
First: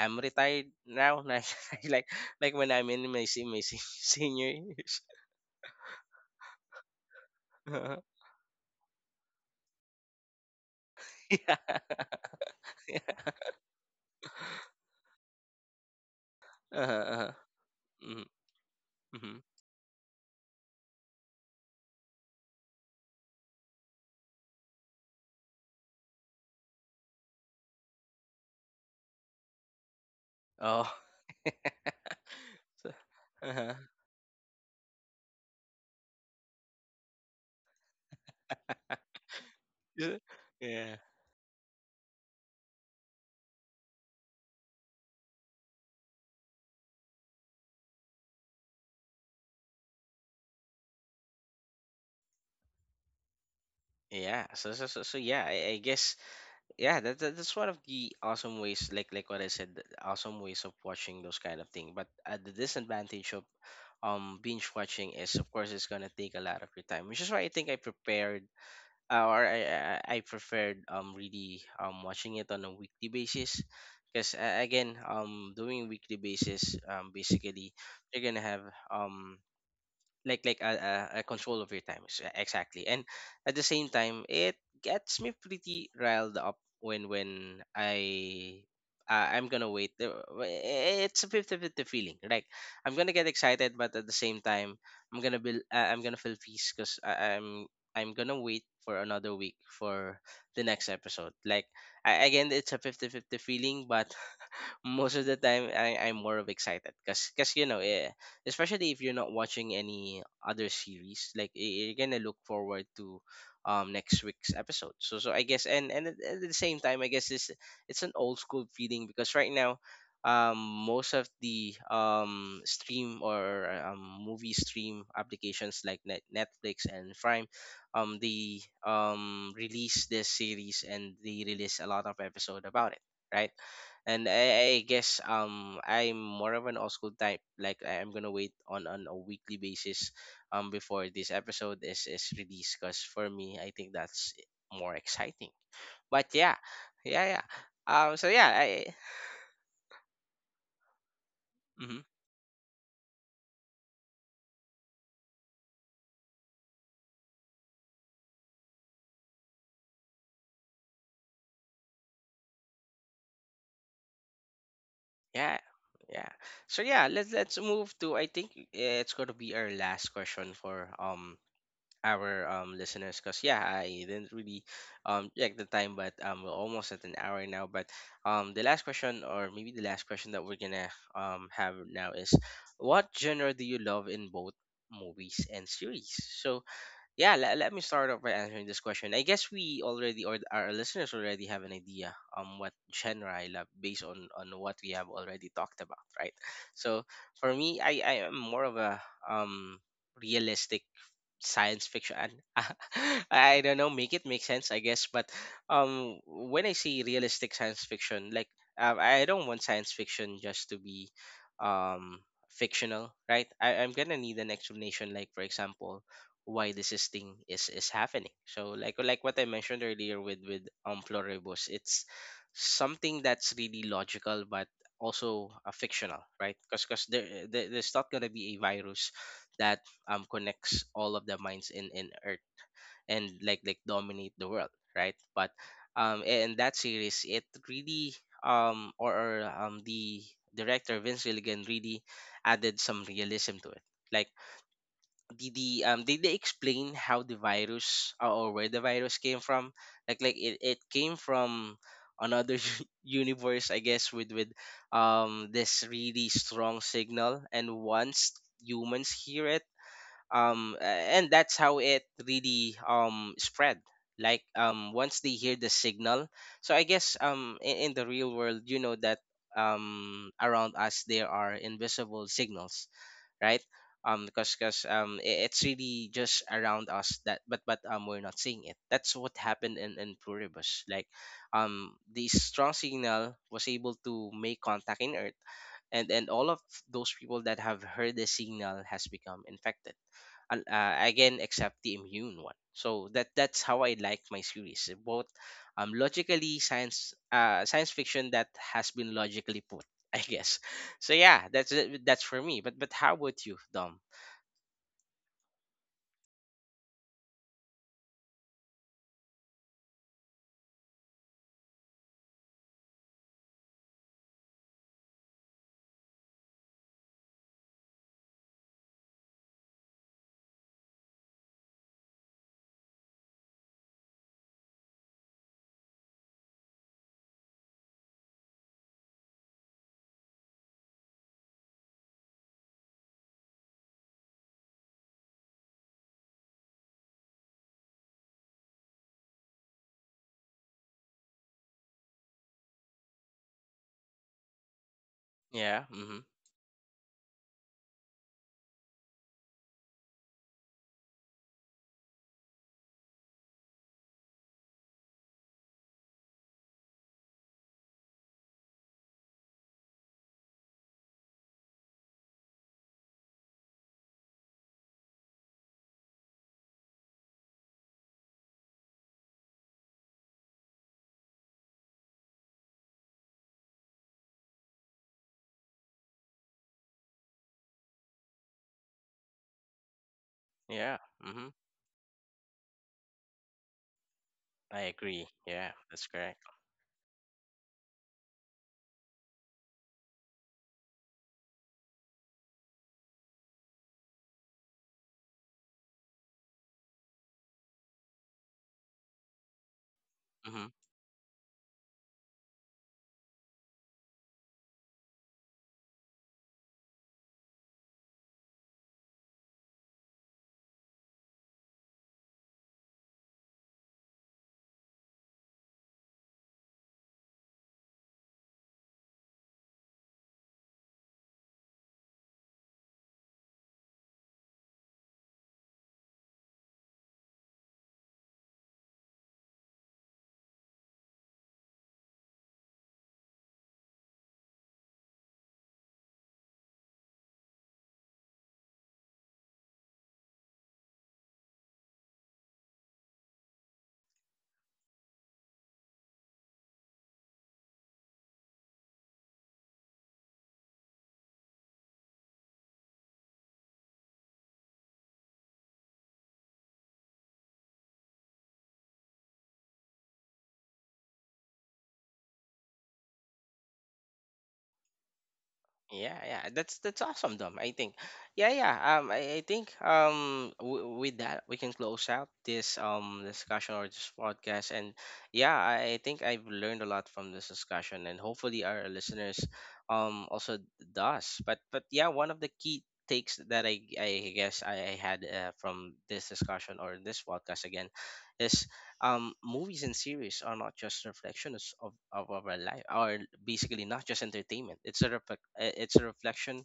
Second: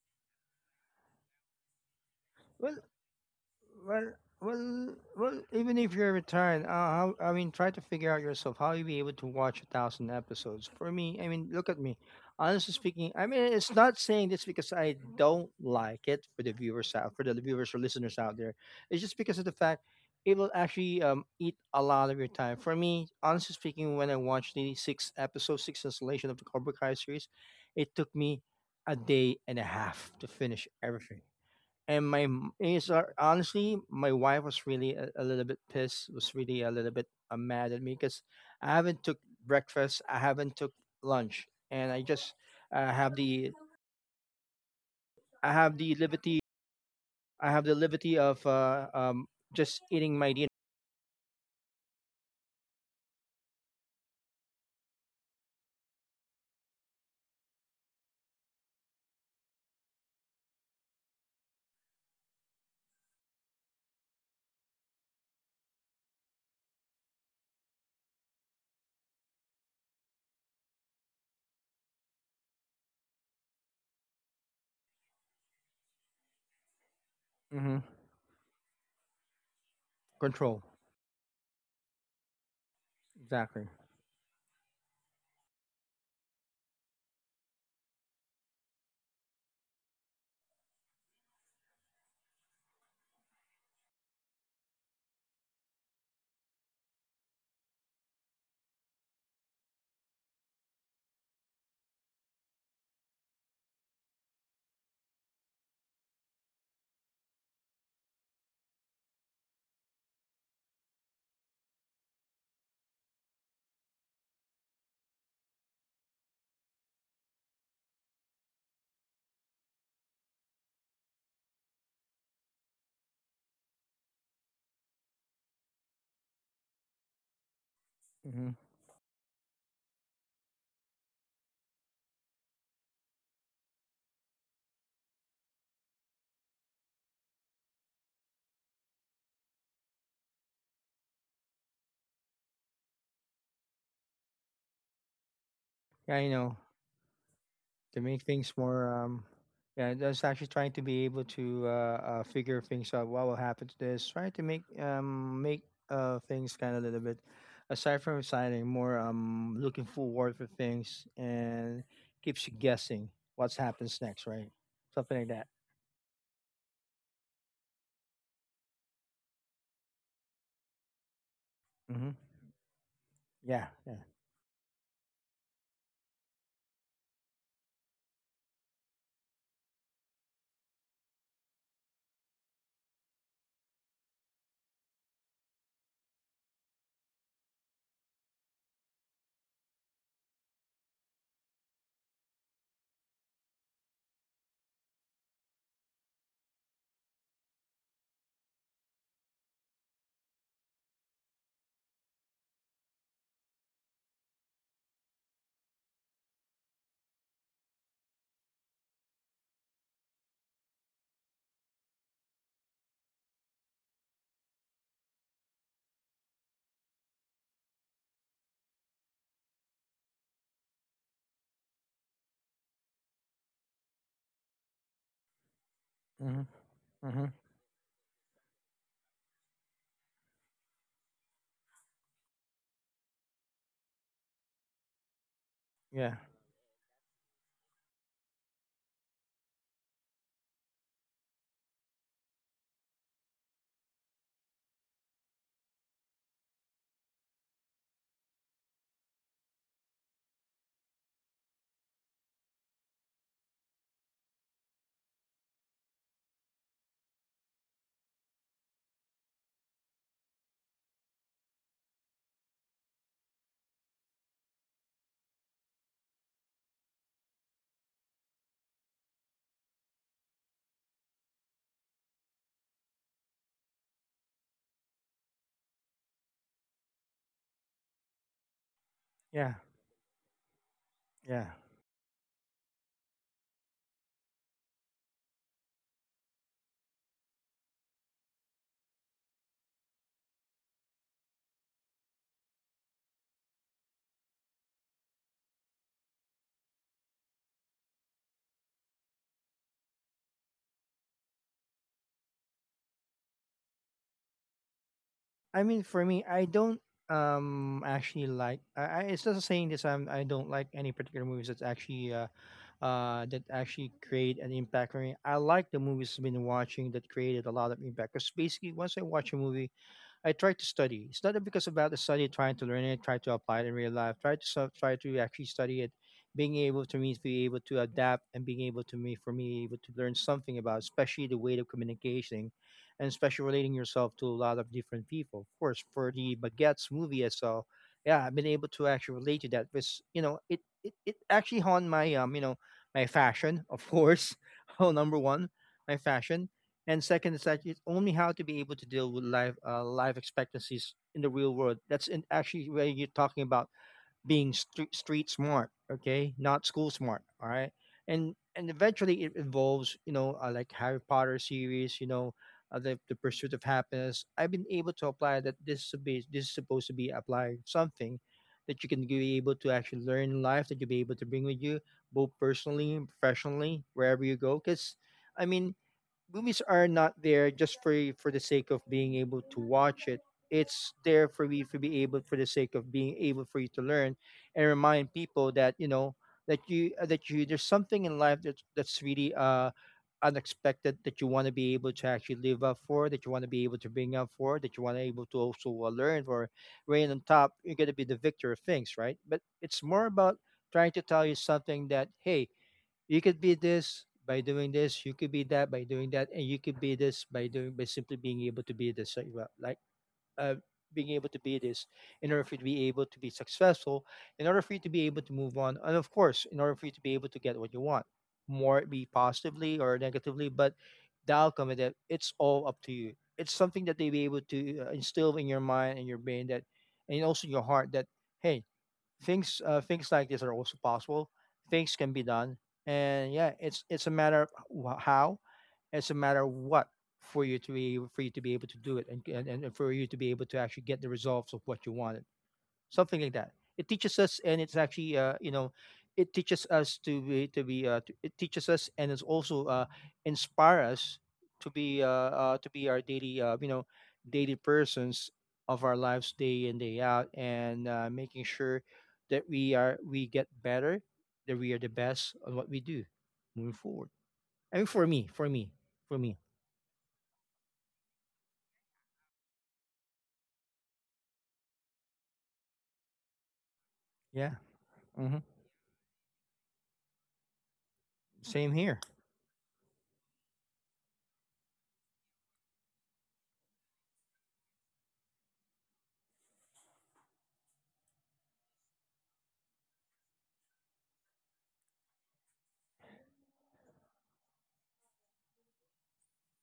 am retired now [laughs] like like, when
Well,
I'm in my [laughs]
Well,
senior
well,
years.
well, Even if you're retired, how, I mean,
[laughs]
try to
Uh-huh.
figure out yourself how you be able to watch 1,000 episodes. For me, I mean,
Yeah.
look at me. Honestly
[laughs]
speaking, I
Yeah.
mean, it's not saying this because I don't like it for the viewers
Uh-huh,
out, for
uh-huh.
the viewers or
Hmm.
listeners out there. It's just
Hmm.
because of the fact it will actually eat a lot of your time. For me, honestly speaking, when I watched the six episode, six installation of the Cobra Kai series, it took me a day and a half to finish
Oh.
everything and
[laughs] So,
it's
uh-huh.
honestly my wife was really a little bit pissed was really a little bit mad at me because I haven't took breakfast,
[laughs]
I haven't took
Yeah.
lunch, and I just have the I have the liberty I have the liberty of just eating my dinner.
Yeah. So yeah, I guess— yeah, that's one of the awesome ways, like what I said, the awesome ways of watching those kind of thing. But the disadvantage of binge watching is, of course, it's gonna take a lot of your time, which is why I think I prepared or I preferred really watching it on a weekly basis. Because again, doing weekly basis, basically
hmm
you're gonna have um like
Control.
a control of your exactly. And at the
Exactly.
same time, it gets me pretty riled up when I'm gonna wait. It's a fifty fifty feeling. Like, I'm gonna get excited, but at the same time I'm gonna be I'm gonna feel peace because I'm gonna wait for another week for the next episode. Like, again, it's a fifty fifty feeling, but most of the time I'm more of excited because especially if you're not watching any other series, like you're gonna look forward to next week's episode. So I guess, and at the same time, I guess this, it's an old school feeling. Because right now, most of the stream or movie stream applications like Netflix and Prime,
hmm
they release this series, and they release a lot of episode about it, right? And I guess I'm more of an old school type. Like, I'm gonna wait on a weekly basis before this episode is released. Cause for me, I think that's more exciting.
yeah,
But
I
yeah,
know.
yeah, yeah.
To make
So yeah,
things more
I.
yeah, just actually trying to be able to
Mhm.
figure things out what will happen to this, trying to make make things kind of a little bit, aside from exciting, more looking forward for things and keeps you guessing what's happens next, right? Something like that.
Yeah. Yeah. So yeah, let's move to, I think, it's gonna be our last question for
Mm-hmm.
our listeners. Because yeah,
yeah
I
yeah
didn't really check the time, but we're almost at an hour now. But the last question, or maybe the last question that we're gonna have now is, what genre do you love in both movies and series? So yeah, let me start off by answering this question. I guess we already, or our listeners already have an idea what genre I love based on what we have already talked about, right? So for me, I am more of a um realistic science fiction and [laughs] I don't know, make it make sense, I guess. But when I see realistic science fiction, like I don't want science fiction just to be um fictional, right? I'm gonna need an explanation, like for example, why this is thing is happening. So like what I mentioned earlier with pluribus, it's something that's really logical, but also fictional,
Mm-hmm.
right? Because
Mm-hmm.
there's not gonna be a virus that connects all of the minds in Earth and like dominate the world, right? But
yeah
in that series, it really or the director Vince Gilligan really added some realism to it. Like, the did they explain how the virus, or where the virus came from? Like it came from another [laughs] universe, I guess, with this really strong signal. And once humans hear it, um a- and that's how it really spread. Like, once they hear the signal. So I guess, in the real world, you know that around us there are invisible signals, right? Because it's really just around us that, but we're not seeing it. That's what
yeah
happened in pluribus. Like,
yeah.
the strong signal was able to make contact in Earth, and all of those people that have heard the signal has become infected. Again, except the immune one. So that's how I like my series, both logically science, science fiction that has been logically put [laughs] I guess. So yeah, that's it. That's for me. But how about you, Dom?
I mean, for me, I don't actually like. I it's just saying this. I am I don't like any particular movies that's actually that actually create an impact for me. I like the movies I've been watching that created a lot of impact. Because basically, once I watch a movie, I try to study. It's not because about the study, trying to learn it, try to apply it in real life, try to actually study it, being able to means be able to adapt and being able to me for me able to learn something about, especially the way of communication, and especially relating yourself to a lot of different people. Of course, for the baguettes movie itself, yeah, I've been able to actually relate to that. Because you know, it actually haunt my you know my fashion, of course. [laughs] Oh, number one,
Yeah.
my
Mm-hmm.
fashion, and second is that it's only how to be able to deal with life life expectancies in the real world. That's in actually where you're talking about being street smart, okay, not school smart. All right, and eventually it involves you know like Harry Potter series, you know, the pursuit of happiness. I've been able to apply that. This is supposed to be applying something that you can be able to actually learn in life, that you'll be able to bring with you both personally and professionally wherever you go because. I mean, movies are not there just for the sake of being able to watch it. It's
Yeah.
there
Mm-hmm.
for you to be able, for the sake of being able for you to learn and
I
remind
agree.
people
Yeah,
that you
that's
know
correct.
that you there's something in life that's really unexpected, that you want to be able to actually live up for, that you want to be able to bring up for, that you want to able to also learn for, rain on top you're going to be the victor of things, right? But it's more about
Mm-hmm.
trying to tell you something that hey, you could be this by doing this, you could be that by doing that, and you could be this by doing by simply being able to be this like, well, like uh, being able to be this in order for you to be able to be successful, in order for you to be able to move on, and of course in order for you to be able to get what you want, more it be positively or negatively, but the outcome of that it's all up to you. It's something that they be able to instill in your mind and your brain, that, and also your heart that hey, things like this are also possible. Things can be done, and yeah, it's a matter of how. It's a matter of what for you to be, for you to be able to do it, and for you to be able to actually get the results of what you wanted, something like that. It teaches us, and it's actually you know, it teaches us to it teaches us, and it's also inspire us to be uh, to be our daily you know daily persons of our lives, day in day out, and making sure that we are we get better, that we are the best on what we do moving forward. I mean, for me, for me,
Yeah,
for me,
yeah, that's awesome, Dom. I think, yeah, yeah. I think with that we can close out this discussion or this
yeah.
podcast. And
hmm
yeah, I think I've learned a lot from this discussion, and hopefully
Same
our
here.
listeners also does. But yeah, one of the key takes that I guess I had from this discussion or this podcast, again, is movies and series are not just reflections of, our life, are basically not just entertainment. It's a it's a reflection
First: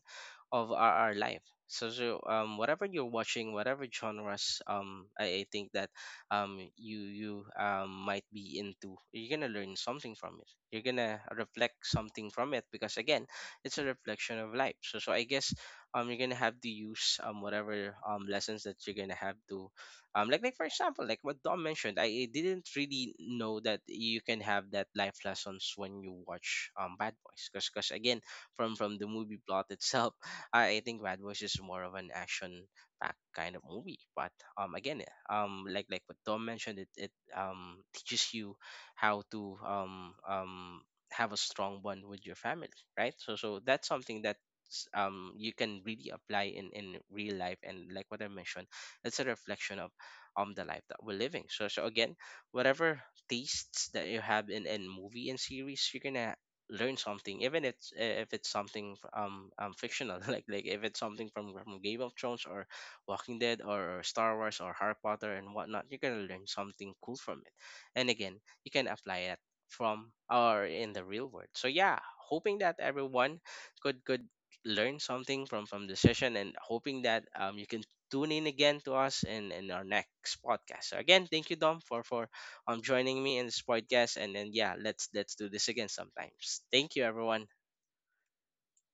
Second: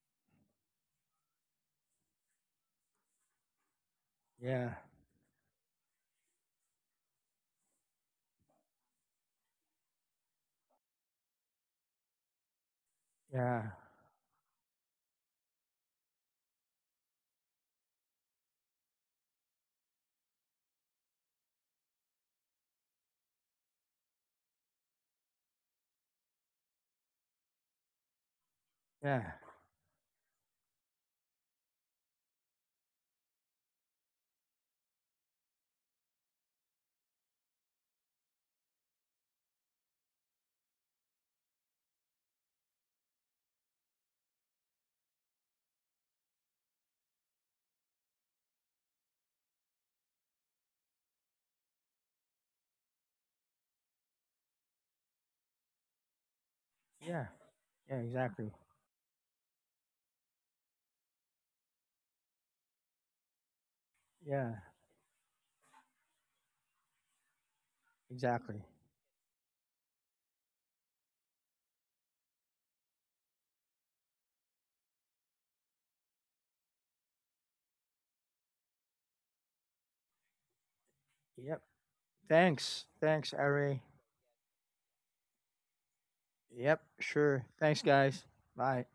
of our, life. So, whatever you're watching, whatever genres,
Yeah,
I think that you might be into, you're gonna learn something from it. You're gonna reflect something from it because again,
yeah,
it's a reflection of life. So, I guess you're gonna have to use whatever lessons that you're gonna have to, like for example, like what Dom mentioned, I didn't really know that you can have that life lessons when you watch Bad Boys. Because again, from the
yeah,
movie plot itself, I think Bad Boys is more of an action packed kind of movie. But again, like what Dom mentioned, it teaches you how to have a strong bond with your family, right? So that's something that you can really apply in real life. And like what I mentioned, it's a reflection of the life that we're living. So again, whatever tastes that you have in movie and series, you're gonna learn
yeah,
something, even if it's,
yeah,
if it's
exactly.
something fictional [laughs] like if it's something from Game of Thrones, or Walking Dead, or, Star
Yeah.
Wars, or Harry Potter and whatnot, you're gonna learn something cool from it. And again,
Exactly.
you can apply it from or in the real world. So yeah, hoping that everyone could learn something from the session, and hoping that you can tune in again to us in our next podcast. So again, thank you,
Yep.
Dom, for
Thanks.
joining
Thanks,
me in this
Ari.
podcast. And then yeah, let's do this again sometimes.
Yep.
Thank you,
Sure.
everyone.
Thanks, guys. Bye.